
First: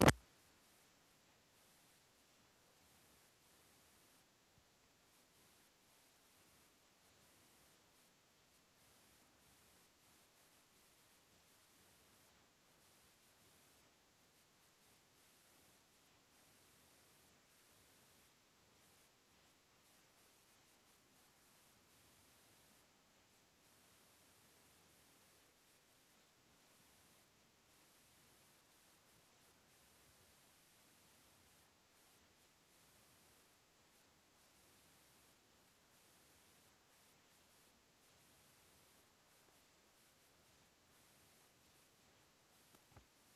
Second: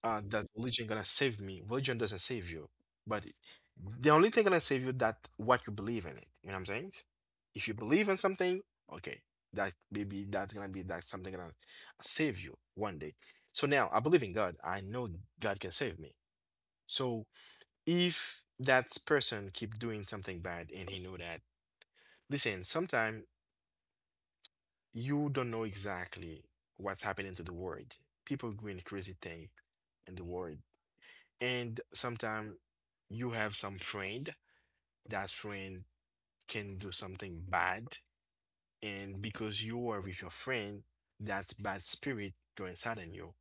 uh, that religion gonna save me. Religion doesn't save you, but it- the only thing gonna save you that what you believe in it. You know what I'm saying? If you believe in something, okay, that maybe that's gonna be that something gonna save you one day. So now I believe in God. I know God can save me. So if that person keep doing something bad and he know that, listen, sometimes you don't know exactly what's happening to the world. People doing crazy thing in the world. And sometimes you have some friend, that friend can do something bad. And because you were with your friend, that bad spirit go inside in you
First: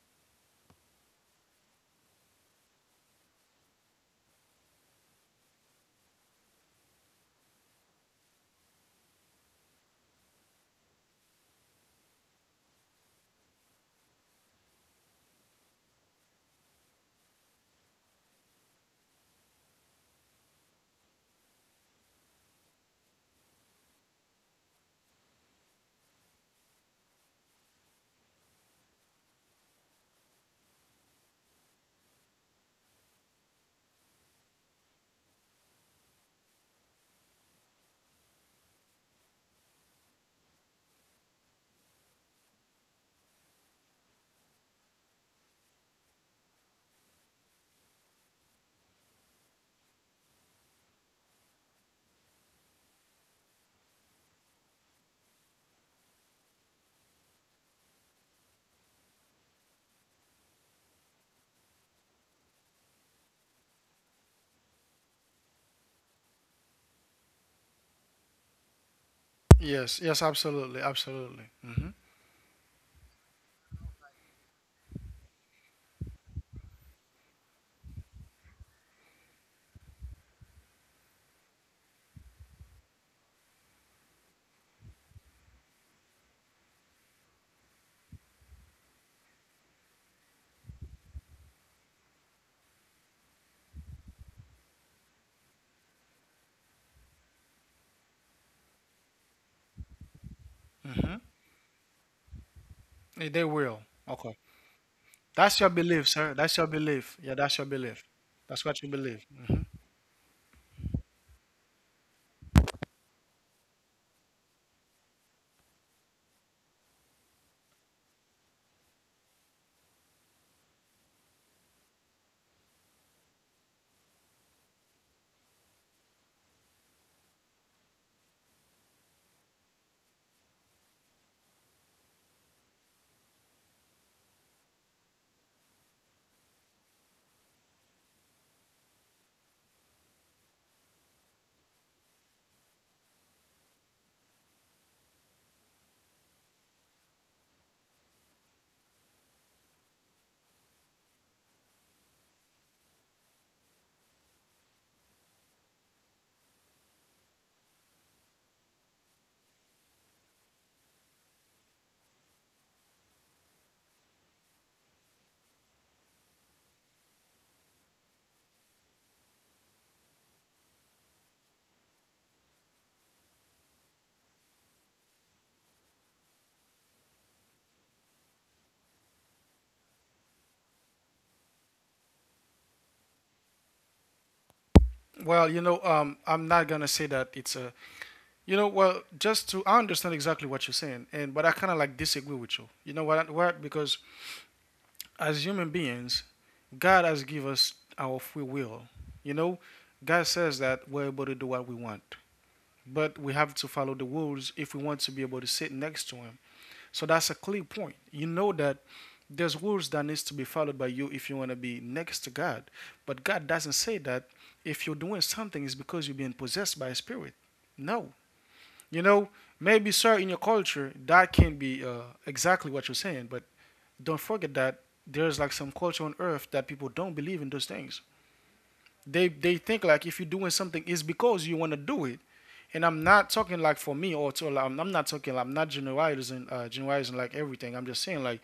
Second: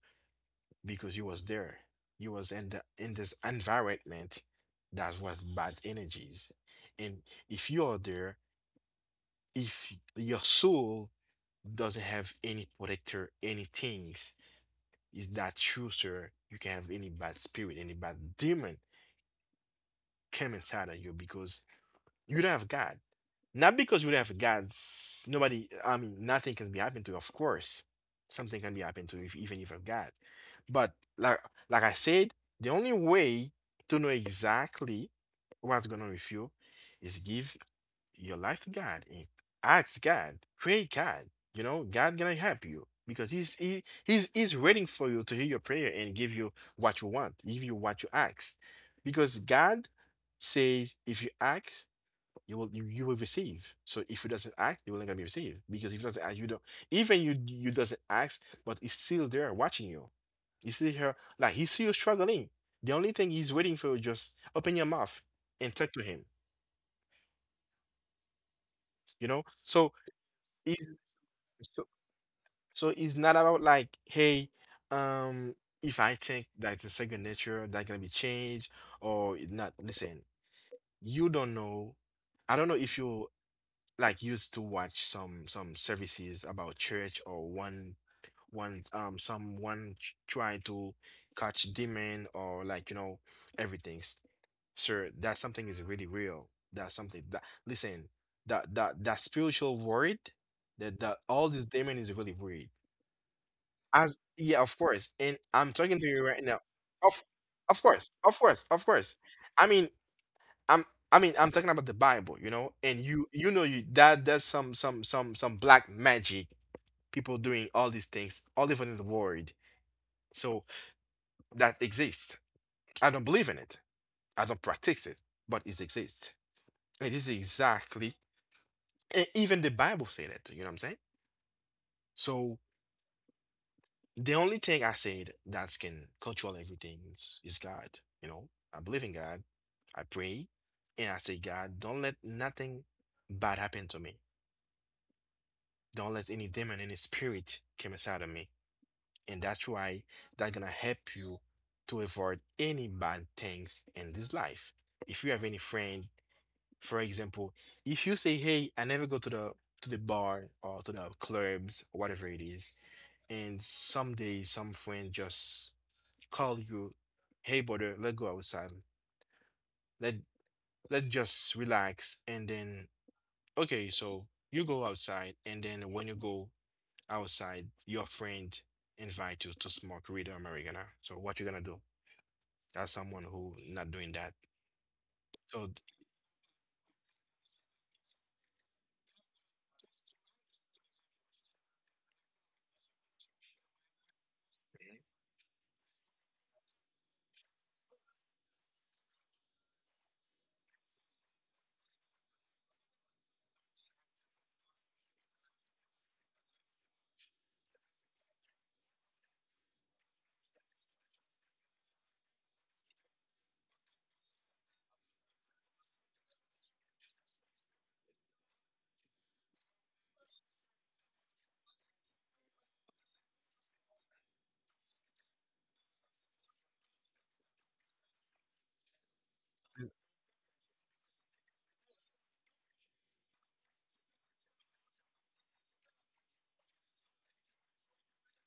because you was there. You was in the in this environment that was bad energies. And if you are there, if your soul doesn't have any protector, any things. Is that true, sir? You can have any bad spirit, any bad demon come inside of you because you don't have God. Not because you don't have God, s- nobody, I mean, nothing can be happened to you, of course. Something can be happened to you, if, even if you have God. But like, like I said, the only way to know exactly what's going on with you is give your life to God, and ask God, pray God. You know, God gonna help you because He's he, He's He's waiting for you to hear your prayer and give you what you want, give you what you ask, because God says if you ask, you will you, you will receive. So if you doesn't ask, you will not gonna be received because if you doesn't ask, you don't. Even you you doesn't ask, but it's still there watching you. You see her like he see you struggling. The only thing he's waiting for, you just open your mouth and talk to him. You know? So Yes, yes, absolutely, he's absolutely. so Hmm. So it's not about like, hey, um, if I think that the second nature that gonna be changed or it not. Listen, you don't know. I don't know if you like used to watch some some services about church, or one one um someone ch- trying to catch demon, or like you know, everything. S- Sir, that something is really real. That's something that, listen, that that that spiritual world, that that all this demon is really real. They will. As Okay, yeah, of course. And that's I'm your talking to belief, you sir. right now. That's your Of belief. Yeah, that's your of course, belief. of course, That's of what you course. believe. I mean, I'm I mean, I'm talking about the Bible, you know, and you you know you that that's some some some some black magic people doing all these things all over the world. So that exists. I don't believe in it. I don't practice it, but it exists. It is, exactly, and even the Bible said it, you know what I'm saying? So the only thing I said that can control everything is, is God. You know, I believe in God. I pray and I say, God, don't let nothing bad happen to me. Don't let any demon, any spirit come inside of me. And that's why that's gonna help you to avoid any bad things in this life. If you have any friend, for example, if you say, hey, I never go to the to the bar or to the clubs, whatever it is, and someday some friend just call you, hey brother, let's go outside. Let let's just relax, and then, okay, so you go outside, and then when you go outside, your friend invite you to smoke read Americana. So what you gonna do? That's someone who not doing that. well you So know um I'm not gonna say that it's a... You know, well, just to, I understand exactly what you're saying, and but I kind of like disagree with you. You know what? What? Because as human beings, God has given us our free will. You know, God says that we're able to do what we want, but we have to follow the rules if we want to be able to sit next to Him. So that's a clear point. You know that there's rules that needs to be followed by you if you want to be next to God, but God doesn't say that if you're doing something it's because you're being possessed by a spirit. No, you know, maybe, sir, in your culture, that can be uh, exactly what you're saying, but don't forget that there's like some culture on earth that people don't believe in those things. They, they think like if you're doing something, it's because you want to do it. And I'm not talking like for me or to, like, I'm, I'm not talking, like, I'm not generalizing, uh, generalizing like everything. I'm just saying like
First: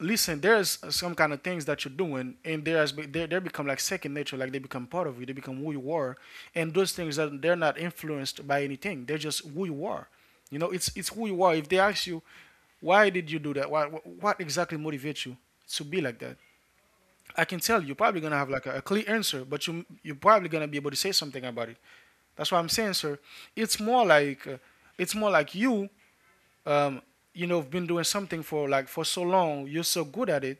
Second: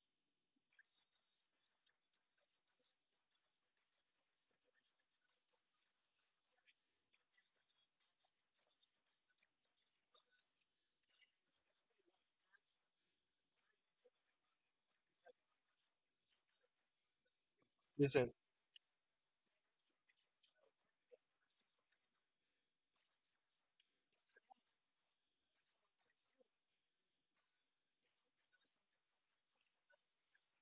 listen, there's some kind of things that you're doing, and there's they they become like second nature, like they become part of you, they become who you are, and those things that they're not influenced by anything, they're just who you are. You know, it's it's who you are. If they ask you why did you do that, why what exactly motivates you to be like that, I can tell you, you're probably listen. gonna have like a, a clear answer, but you, you're probably gonna be able to say something about it. That's why I'm saying, sir, it's more like uh, it's more like you, um, you know, been doing something for like for so long, you're so good at it,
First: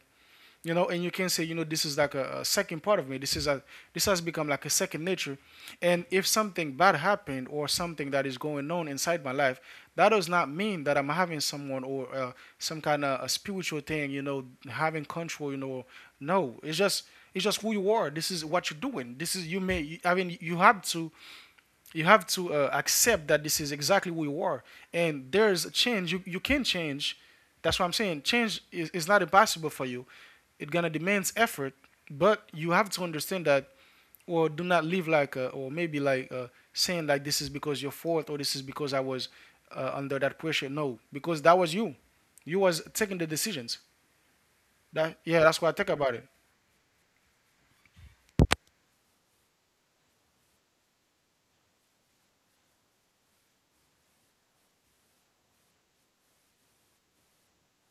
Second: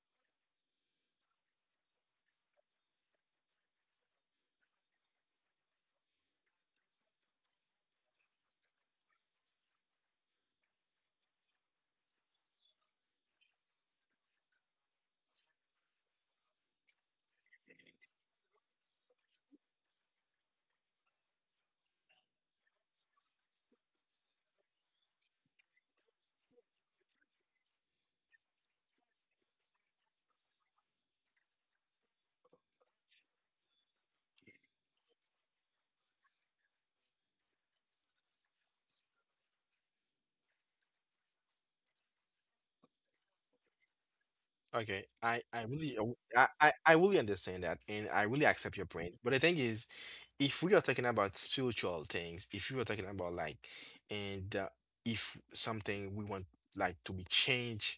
you know. And you can say, you know, this is like a, a second part of me. This is a, this has become like a second nature. And if something bad happened or something that is going on inside my life, that does not mean that I'm having someone or uh, some kind of a spiritual thing, you know, having control, you know. No, it's just, it's just who you are. This is what you're doing. This is you. May, I mean, you have to, you have to uh, accept that this is exactly who you are. And there's a change. you, you can change. That's what I'm saying. Change is, is not impossible for you. It gonna demands effort, but you have to understand that, or do not live like uh, or maybe like uh, saying like this is because your fault or this is because I was uh, under that pressure. No, because that was you. You was taking the decisions. Okay, That, I yeah, I that's what I think really uh, about it. I I I really understand that, and I really accept your point. But the thing is, if we are talking about spiritual things, if we are talking about like, and uh, if something we want like to be changed,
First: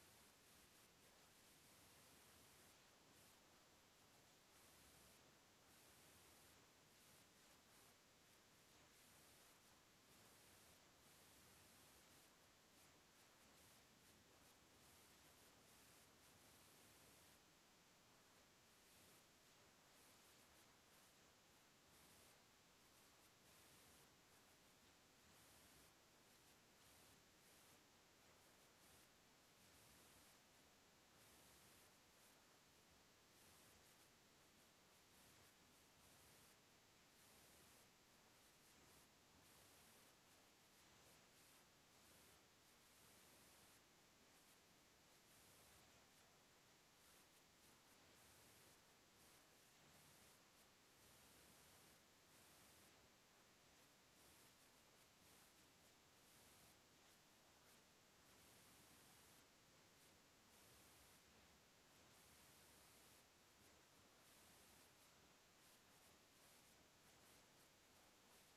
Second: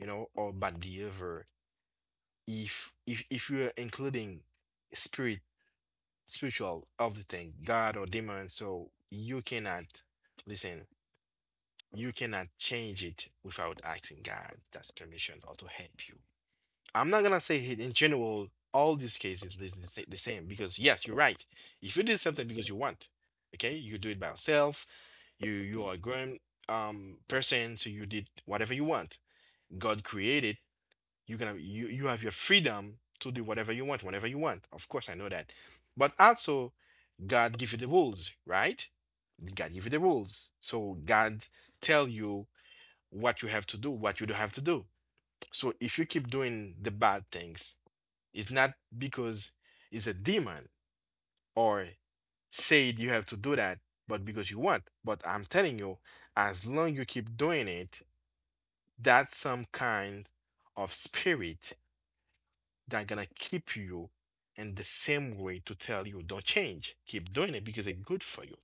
you know, or bad behavior, if if if we are including spirit, spiritual of the thing, God or demon, so you cannot. Listen. You cannot change it without asking God that's permission or to help you. I'm not gonna say in in general all these cases is the sa- the same, because yes, you're right. If you did something because you want, okay, you do it by yourself. You you are a grown um person, so you did whatever you want. God created you gonna, you you have your freedom to do whatever you want whenever you want. Of course, I know that, but also God give you the rules, right? God give you the rules, so God tell you what you have to do, what you don't have to do. So if you keep doing the bad things, it's not because it's a demand or said you have to do that, but because you want. But I'm telling you, as long you keep doing it, that's some kind of spirit that gonna keep you in the same way to tell you don't change. Keep doing it because it's good for you.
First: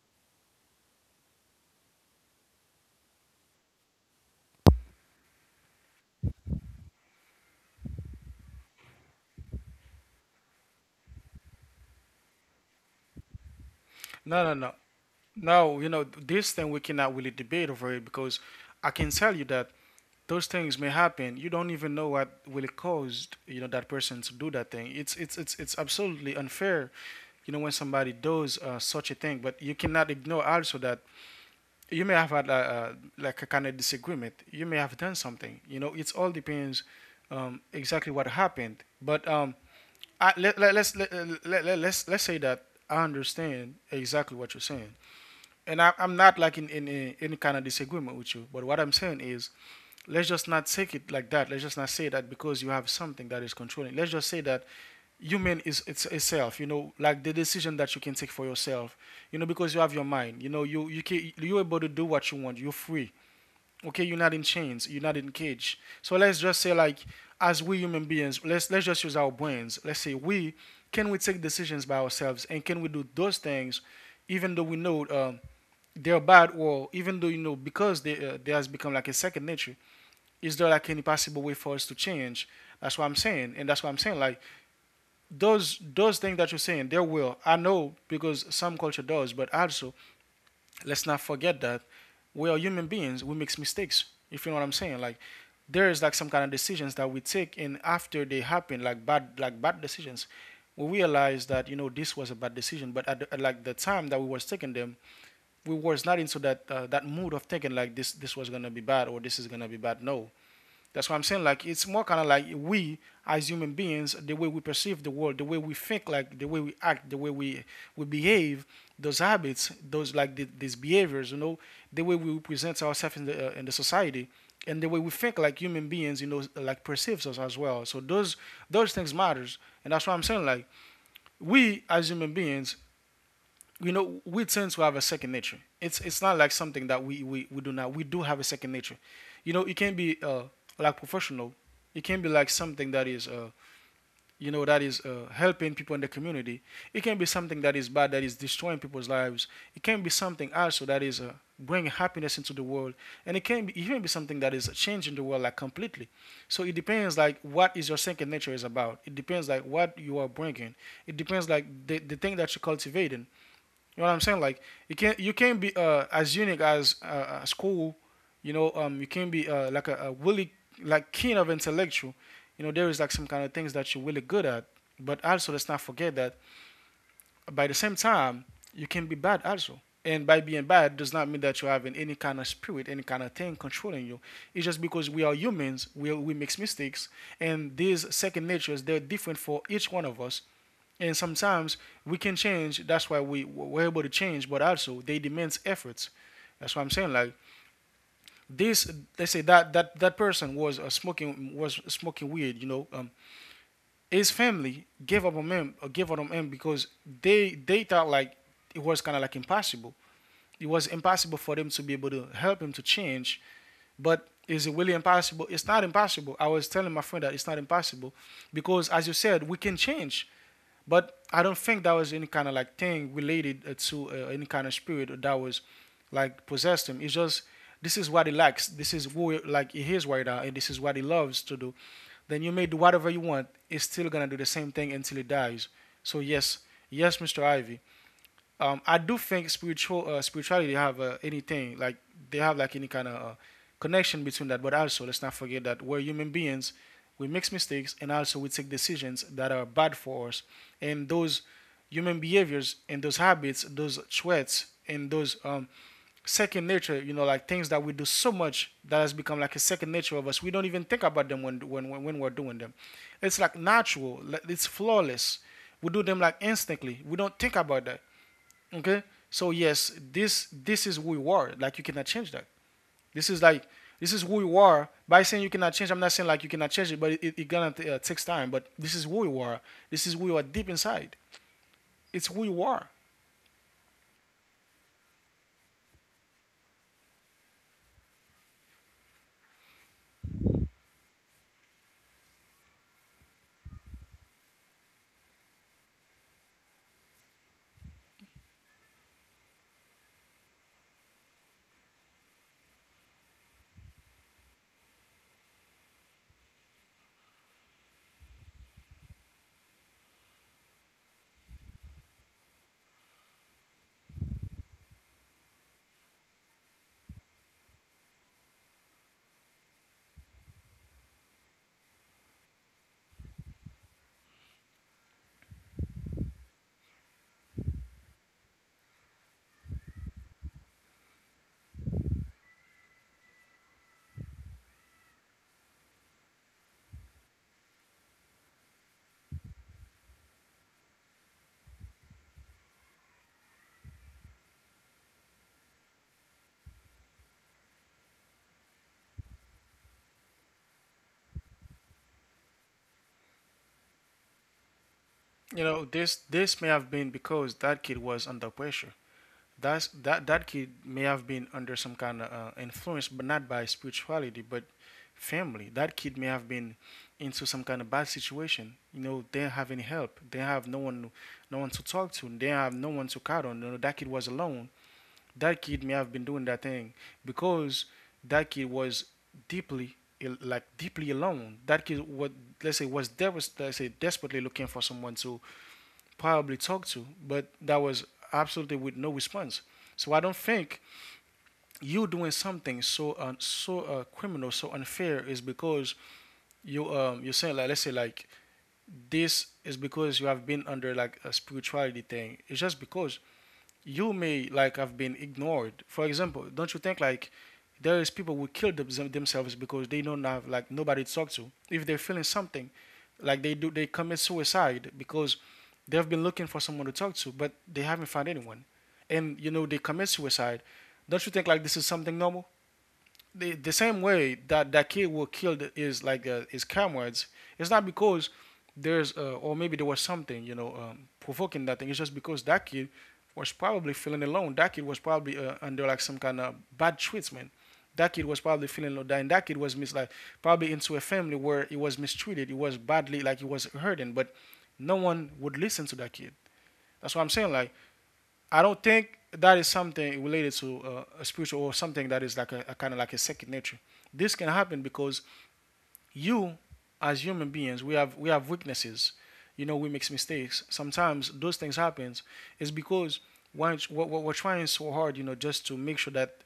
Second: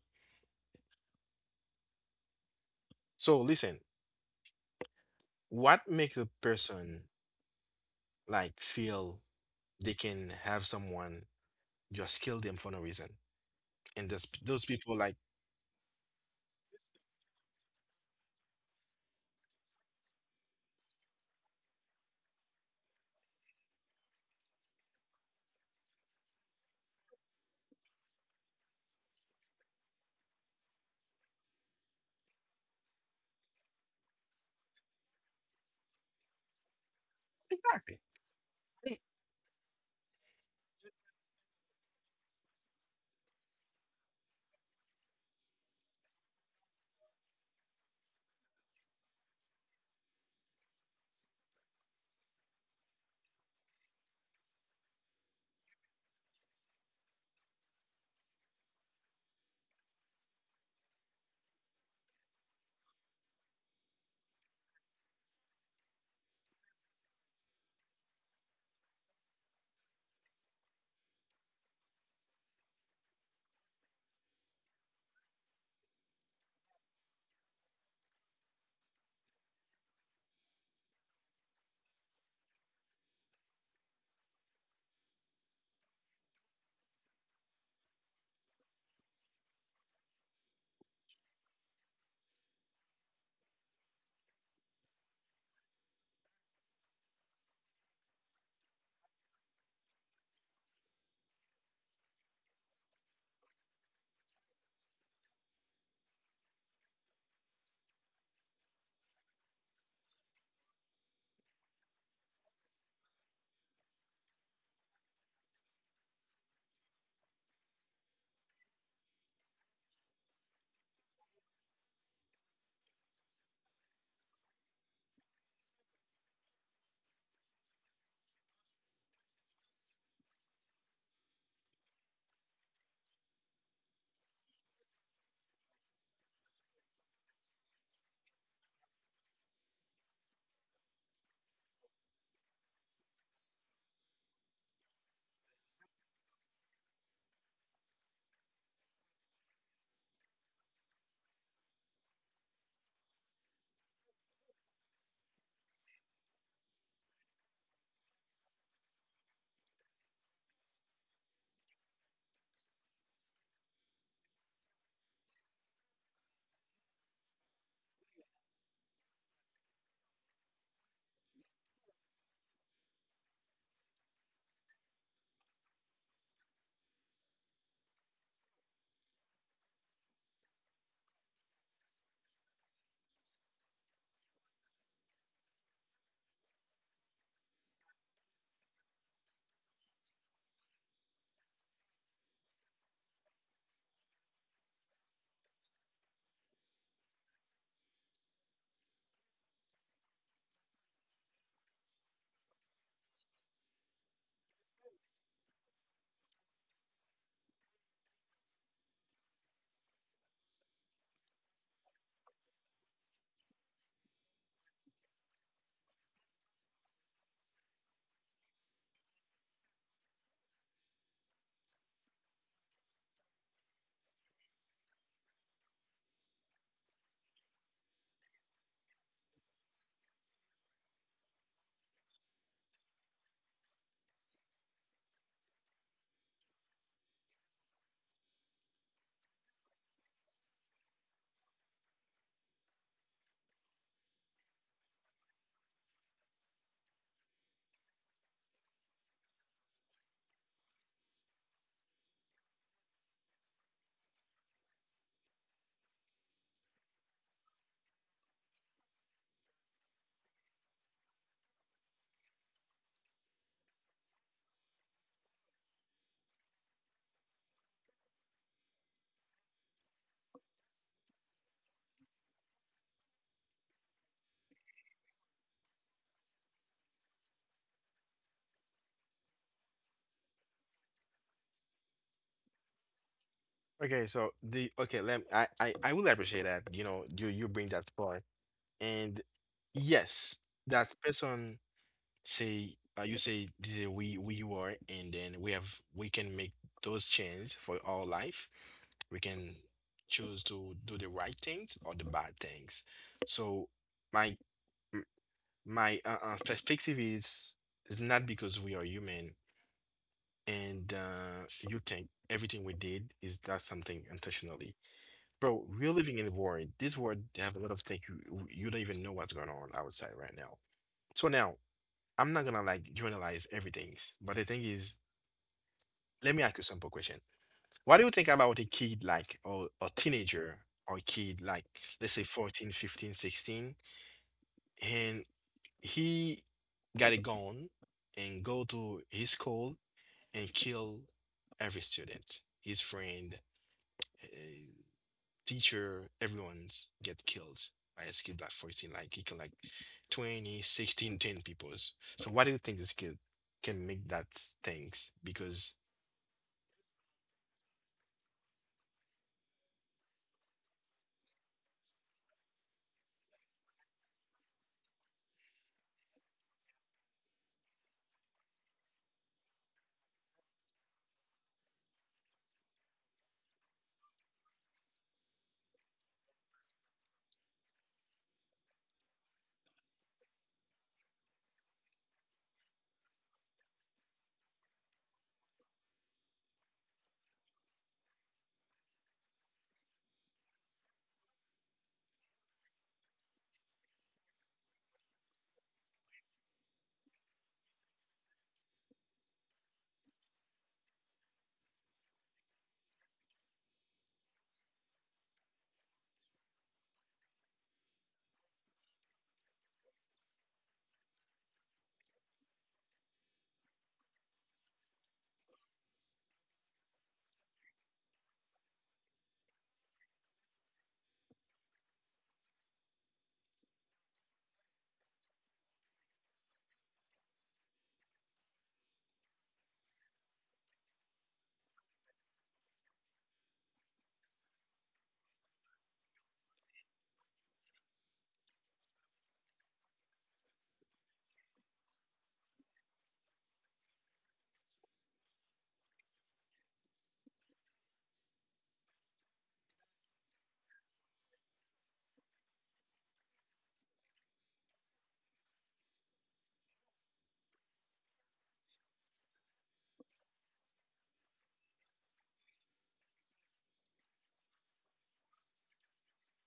So listen, what makes a person like feel they can have someone just kill them for no reason? And this, No, no, no. those people like... No, you know, this thing we cannot really debate over it because I can tell you that those things may happen. You don't even know what really caused, you know, that person to do that thing. It's it's it's it's absolutely unfair you know when somebody does uh, such a thing, but you cannot ignore also that you may have had a, uh, like a kind of disagreement. You may have done something, you know, it all depends um, exactly Exactly. what happened. But um, I, let, let, let's let, let, let, let's let's say that I understand exactly what you're saying, and I, I'm not like in in, in any kind of disagreement with you, but what I'm saying is let's just not take it like that. Let's just not say that because you have something that is controlling. Let's just say that human is, it's a, you know like the decision that you can take for yourself. You know, because you have your mind, you know, you you can, you're able to do what you want, you're free. Okay, you're not in chains, you're not in cage. So let's just say, like, as we human beings, let's let's just use our brains. Let's say, we, can we take decisions by ourselves, and can we do those things even though we know um, they're bad? Or even though, you know, because they uh, they has become like a second nature, is there like any possible way for us to change? That's what I'm saying, and that's what I'm saying, like, those those things that you're saying, there will. I know because some culture does, but also let's not forget that we are human beings. We make mistakes. If you know what I'm saying, like, there is like some kind of decisions that we take, and after they happen, like bad, like bad decisions, we realize that, you know, this was a bad decision. But at the, at like the time that we was taking them, we was not into that uh, that mood of thinking like this this was gonna be bad or this is gonna be bad. No, that's what I'm saying. Like it's more kind of like we, as human beings, the way we perceive the world, the way we think, like the way we act, the way we we behave, those habits, those like the, these behaviors, you know, the way we present ourselves in the uh, in the society, and the way we think, like human beings, you know, like perceives us as well. So those those things matters. And that's what I'm saying, like, we as human beings, you know, we tend to have a second nature. It's it's not like something that we we, we do not, we do have a second nature. You know, it can be uh like professional. It can be like something that is uh you know, that is uh, helping people in the community. It can be something that is bad, that is destroying people's lives. It can be something also that is uh, bringing happiness into the world. And it can be even be something that is changing the world, like, completely. So it depends like what is your second nature is about. It depends like what you are bringing. It depends like the, the thing that you're cultivating. You know what I'm saying? Like, you can't you can't be uh, as unique as uh, as cool. You know, um, you can't be uh, like a, a really like keen of intellectual. You know, there is like some kind of things that you're really good at, but also let's not forget that, by the same time, you can be bad also. And by being bad does not mean that you're having any kind of spirit, any kind of thing controlling you. It's just because we are humans. We, we make mistakes, and these second natures, they're different for each one of us. And sometimes we can change. That's why we we're able to change. But also, they demands efforts. That's what I'm saying. Like, this, they say that that that person was uh, smoking, was smoking weed. You know, um, his family gave up on him, uh, gave up on him because they they thought like it was kind of like impossible. It was impossible for them to be able to help him to change. But is it really impossible? It's not impossible. I was telling my friend that it's not impossible because, as you said, we can change. But I don't think that was any kind of like thing related uh, to uh, any kind of spirit that was like possessed him. It's just, this is what he likes. This is who, like, he is right now, and this is what he loves to do. Then you may do whatever you want. It's still gonna do the same thing until he dies. So yes, yes, mister Ivy, um, I do think spiritual uh, spirituality have uh, anything like, they have like any kind of uh, connection between that. But also, let's not forget that we're human beings. We make mistakes, and also we take decisions that are bad for us. And those human behaviors and those habits, those traits, and those um, second nature, you know, like things that we do so much that has become like a second nature of us. We don't even think about them when when when, we're doing them. It's like natural. Like, it's flawless. We do them like instantly. We don't think about that. Okay? So yes, this this is who you are. Like you cannot change that. This is like, this is who you are. By saying you cannot change, I'm not saying like you cannot change it, but it, it, gonna uh, takes time. But this is who you are. This is who you are deep inside. It's who you are. Okay, so, the okay, let I, I I will appreciate that. You know, you you bring that point, and yes, that person say, uh, you say this is we we you are, and then we have we can make those changes for our life. We can choose to do the right things or the bad things. So my m- my uh, uh, perspective is is not because we are human, and uh, you think everything we did is that something intentionally. Bro, we're living in the world. This world have a lot of things you you don't even know what's going on outside right now. So now, I'm not gonna like generalize everything, but the thing is, let me ask you a simple question. What do you think about a kid like, or a teenager, or a kid like, let's say fourteen, fifteen, sixteen, and he got a gun and go to his school and kill every student, his friend, uh, teacher, everyone's get killed by a skill like fourteen. Like he killed like twenty, sixteen, ten peoples. So why do you think this kid can make that things? You Because... know, this this may have been because that kid was under pressure. That's that that kid may have been under some kind of uh, influence, but not by spirituality, but family. That kid may have been into some kind of bad situation. You know, they don't have any help. They have no one, no one to talk to. They have no one to count on. You know, that kid was alone. That kid may have been doing that thing because that kid was deeply, ill- like, deeply alone. That kid was, let's say, was devas- let's say, desperately looking for someone to probably talked to, but that was absolutely with no response. So I don't think you doing something so uh, so uh, criminal, so unfair is because you, um you're saying, like, let's say like this is because you have been under like a spirituality thing. It's just because you may like have been ignored. For example, don't you think like there is people who kill them, themselves because they don't have like nobody to talk to. If they're feeling something, like they do, they commit suicide because they've been looking for someone to talk to, but they haven't found anyone, and, you know, they commit suicide. Don't you think like this is something normal? the, the same way that that kid will kill the, his, like, uh, his comrades, it's not because there's uh, or maybe there was something, you know, um, provoking that thing. It's just because that kid was probably feeling alone. That kid was probably uh, under like some kind of bad treatment. That kid was probably feeling low down. That kid was mis- like probably into a family where he was mistreated. He was badly, like, he was hurting, but no one would listen to that kid. That's what I'm saying. Like, I don't think that is something related to uh, a spiritual or something that is like a, a kind of like a second nature. This can happen because you, as human beings, we have we have weaknesses. You know, we make mistakes, sometimes those things happen. Is because we're, we're, trying so hard, you know, just to make sure that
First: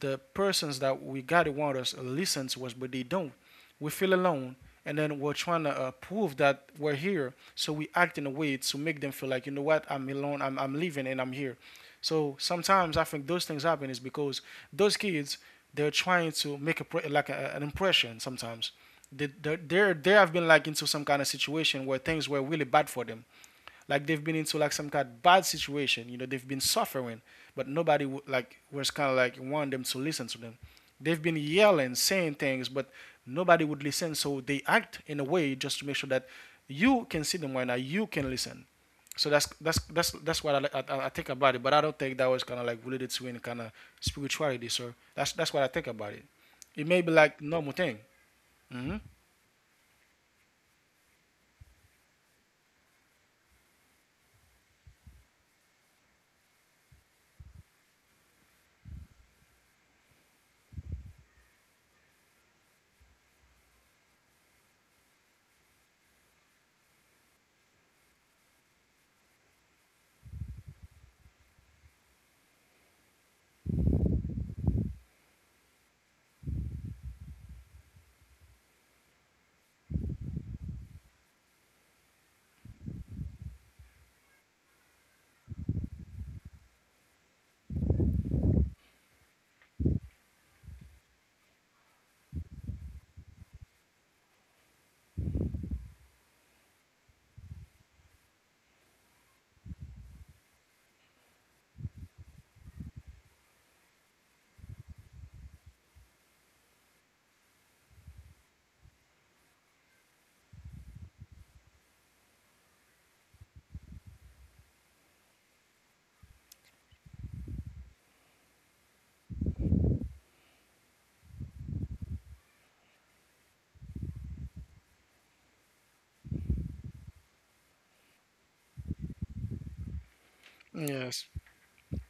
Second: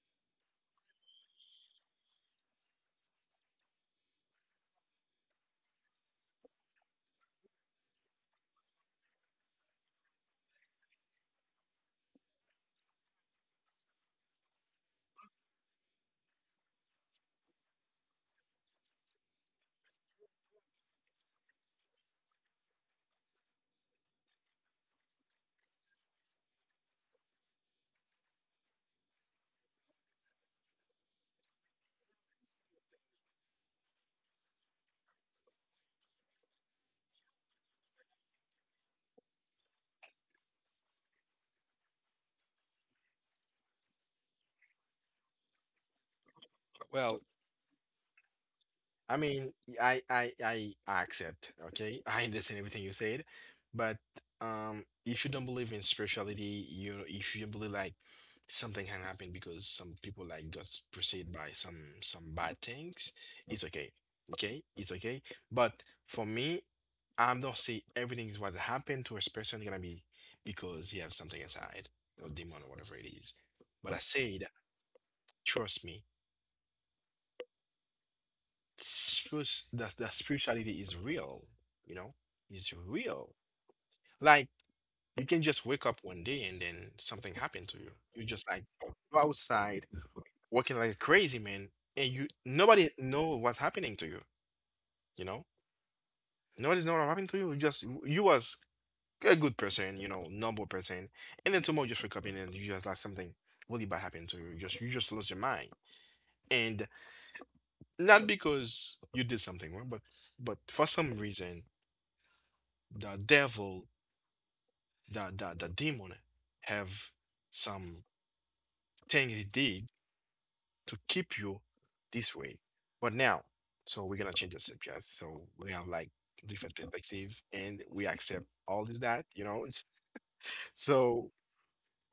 the persons that we got to want us, listen to us, but they don't, we feel alone. And then we're trying to uh, prove that we're here, so we act in a way to make them feel like, you know what, I'm alone, i'm, I'm leaving and I'm here. So sometimes I think those things happen is because those kids, they're trying to make a, like a, an impression. Sometimes they, they they have been like into some kind of situation where things were really bad for them. Like they've been into like some kind of bad situation. You know, they've been suffering, but nobody w- like was kind of like want them to listen to them. They've been yelling, saying things, but nobody would listen. So they act in a way just to make sure that you can see them right now. You can listen. So that's that's that's that's what I, like- I, I think about it. But I don't think that was kind of like related to any kind of spirituality. So that's that's what I think about it. It may Well, be like normal thing. Hmm. I mean, I I I accept, okay? I understand everything you said, but um if you don't believe in spirituality, you if you don't believe like something can happen because some people like got pursued by some some bad things, it's okay. Okay? It's okay. But for me, I'm not saying everything is what happened to a person gonna be because he have something inside, or demon, or whatever it is. But I said, trust me, spirits- that that spirituality is real, you know, is real. Like you can just wake up one day and then something happened to you. You just like, o- outside working like a crazy man, and you nobody know what's happening to you. You know, nobody's know what happened to you. You just, you was a good person, you know, normal person, and then tomorrow you just wake up and then you just like something really bad happened to you. You just you just lost your mind, and not because you did something wrong, but but for some reason, the devil, the, the, the demon have some thing he did to keep you this way. But now, so we're gonna change the subject. So we have like different perspective and we accept all this that, you know. It's, Yes. so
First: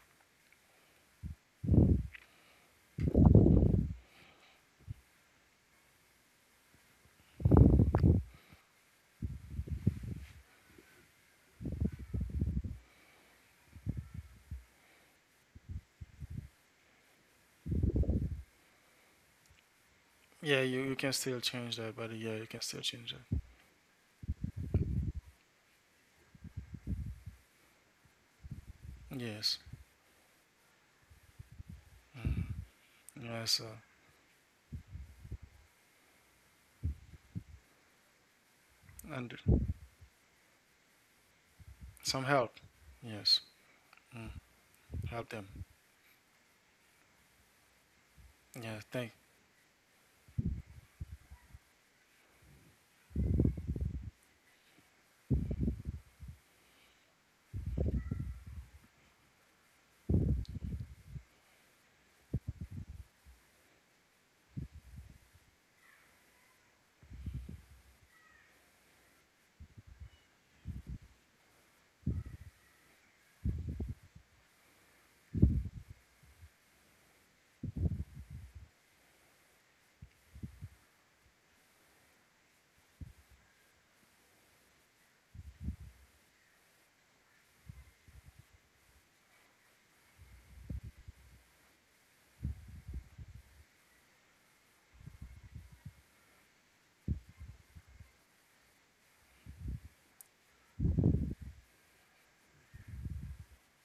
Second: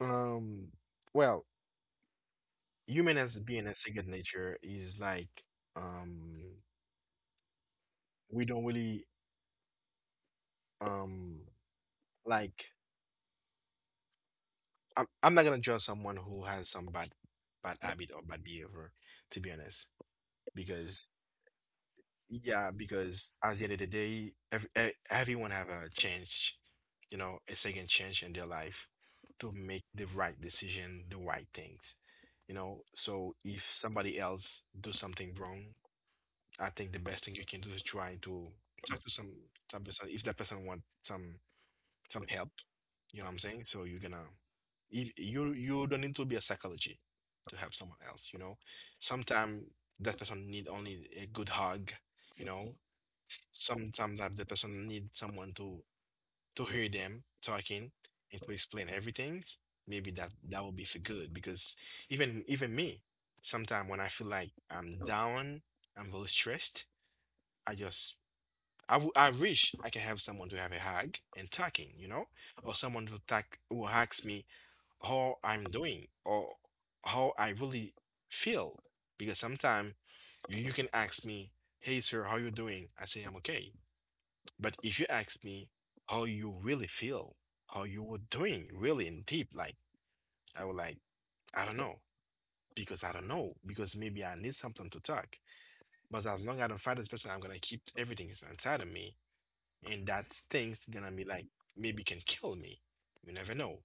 um well, human as being a second nature is like um we don't really um like I'm I'm not gonna judge someone who has some bad bad habit or bad behavior, to be honest. Yeah, you, you Because can still change that, buddy. Yeah, you can yeah, still change because at the end of the day, ev e- everyone have a chance, you know, a second chance in their life that. Yes. to make the right decision, the right things, you know. So Yes. if Uh, somebody else do something wrong, I think the best thing you can do is try to talk to and some some person. If that person want some some some help. help, you Yes. know what I'm saying? So you're Mm, gonna if help them. you you don't need to be a psychology to help someone else, you know. Yeah. Thank. Sometimes that person need only a good hug, you know. Sometimes that the person need someone to to hear them talking and to explain everything. Maybe that that will be for good because even even me, sometimes when I feel like I'm down, I'm very stressed, I just I, w- I wish I can have someone to have a hug and talking, you know, or someone to talk who asks me how I'm doing or how I really feel. Because sometimes you you can ask me, "Hey sir, how you doing?" I say I'm okay, but if you ask me how you really feel, how you were doing really in deep, like I would like, I don't know, because I don't know, because maybe I need something to talk. But as long as I don't find this person, I'm gonna keep everything is inside of me, and that thing's gonna be like maybe can kill me. You never know,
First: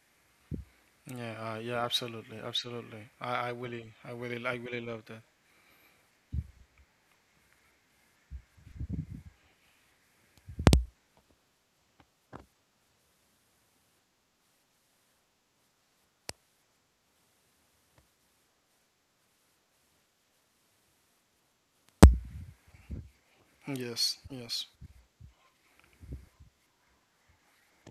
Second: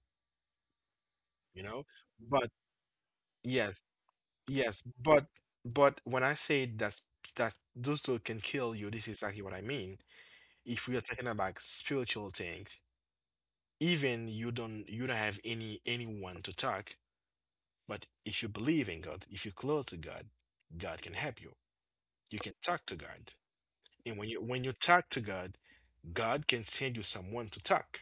Yeah. Uh, you yeah. know? Absolutely. But Absolutely. I, I yes, really I really I yes, really love that. but but when I say that that those two can kill you, this is exactly what I mean. If we are talking about spiritual things, even you don't you don't have any anyone to talk. But if you believe in god, if you're close to god, god can help you. You can talk to god, and Yes. when you when you Yes. talk to god, god can send you someone to talk.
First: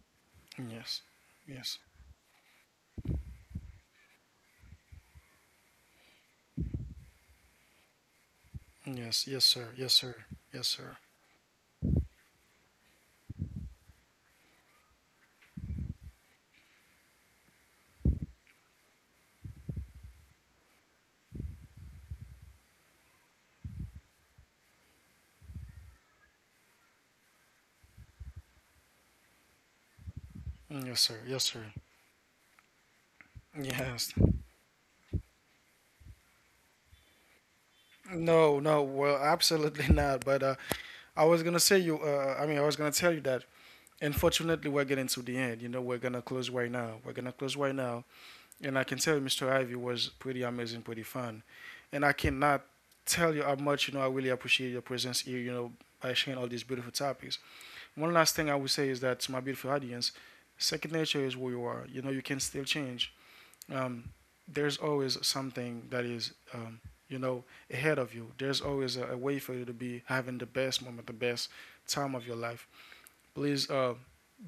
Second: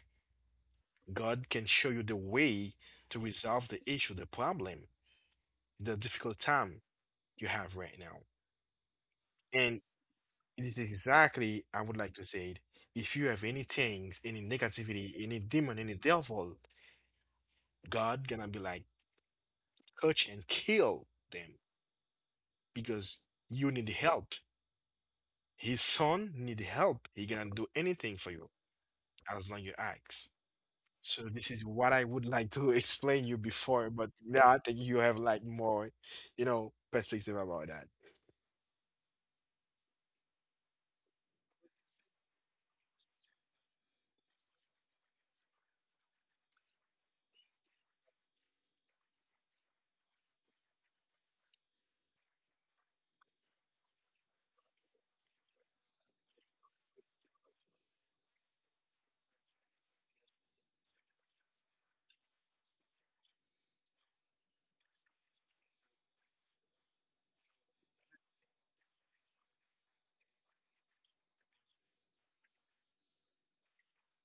Yes. God can Yes. show you the way to resolve the issue, the problem, the difficult time you have right now. Yes. Yes, sir. And Yes, sir. it Yes, is sir. exactly I would like to say it, if you have any things, any negativity, any demon, any devil, god gonna be like touch and kill them, because you need help. His son need help. He cannot do anything for you as long you ask. Yes, So sir. Yes, this is sir. what I would like to explain you before, but Yes. now I think you have like more, you know, perspective about that. No, no. Well, absolutely not. But uh, I was gonna say you. Uh, I mean, I was gonna tell you that unfortunately we're getting to the end. You know, we're gonna close right now we're gonna close right now and I can tell you, Mr. Ivy, was pretty amazing, pretty fun. And I cannot tell you how much, you know, I really appreciate your presence here, you know, by sharing all these beautiful topics. One last thing I would say is that, to my beautiful audience, second nature is who you are. You know, you can still change. um, there's always something that is, um, you know, ahead of you. There's always a, a way for you to be having the best moment, the best time of your life. Please, uh,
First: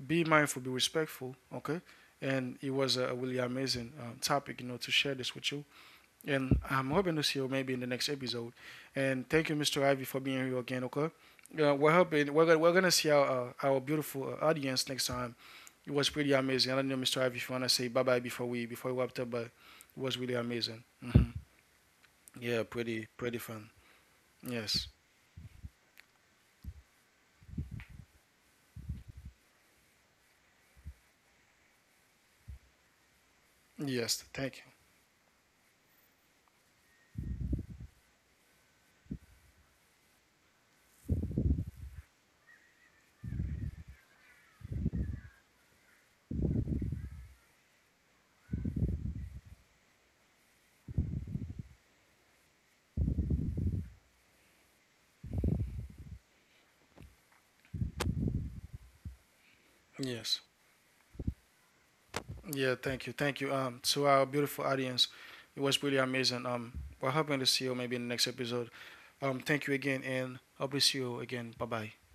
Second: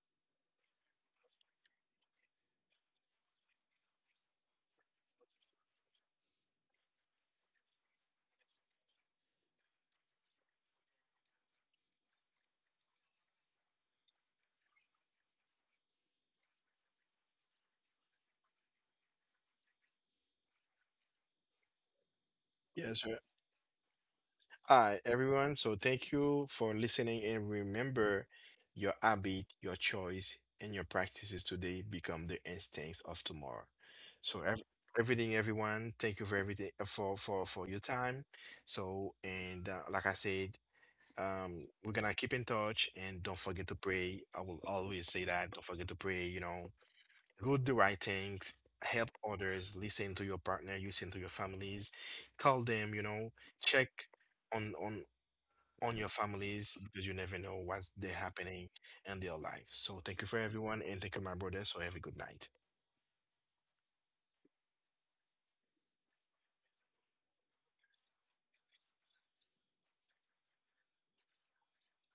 be mindful, be respectful, okay? And it was a really amazing um, topic, you know, to share this with you. And I'm hoping to see you maybe in the next episode. And thank you, mister Ivy, for being here again, okay? Uh, we're hoping we're gonna, we're gonna see our uh, our beautiful uh, audience next time. It was pretty amazing. I don't know, mister Ivy, if you wanna say bye bye before we before we wrap up, but it was really amazing. Hmm. Yeah, Yes, pretty pretty fun. Yes, hi, everyone. So thank you for listening and remember your habit, your choice, and your practices today become the instincts of tomorrow. yes, So ev thank everything, everyone, thank you for everything uh, for for for your time. So and uh, like I said, um, we're gonna keep in touch and don't forget to pray. I will always say that. Don't forget to pray, you know, do the right things. Help others, listen to your partner, listen to your families, call them, you know, check on on on your families because you never know what's they're happening in their life. So you. thank you for Yes. everyone and thank you, my brother. So have a good night. Yeah, thank you, thank you. Um, to our beautiful audience, it was really amazing. Um, we're hoping to see you maybe in the next episode. Um, thank you again, and hope to see you again. Bye bye.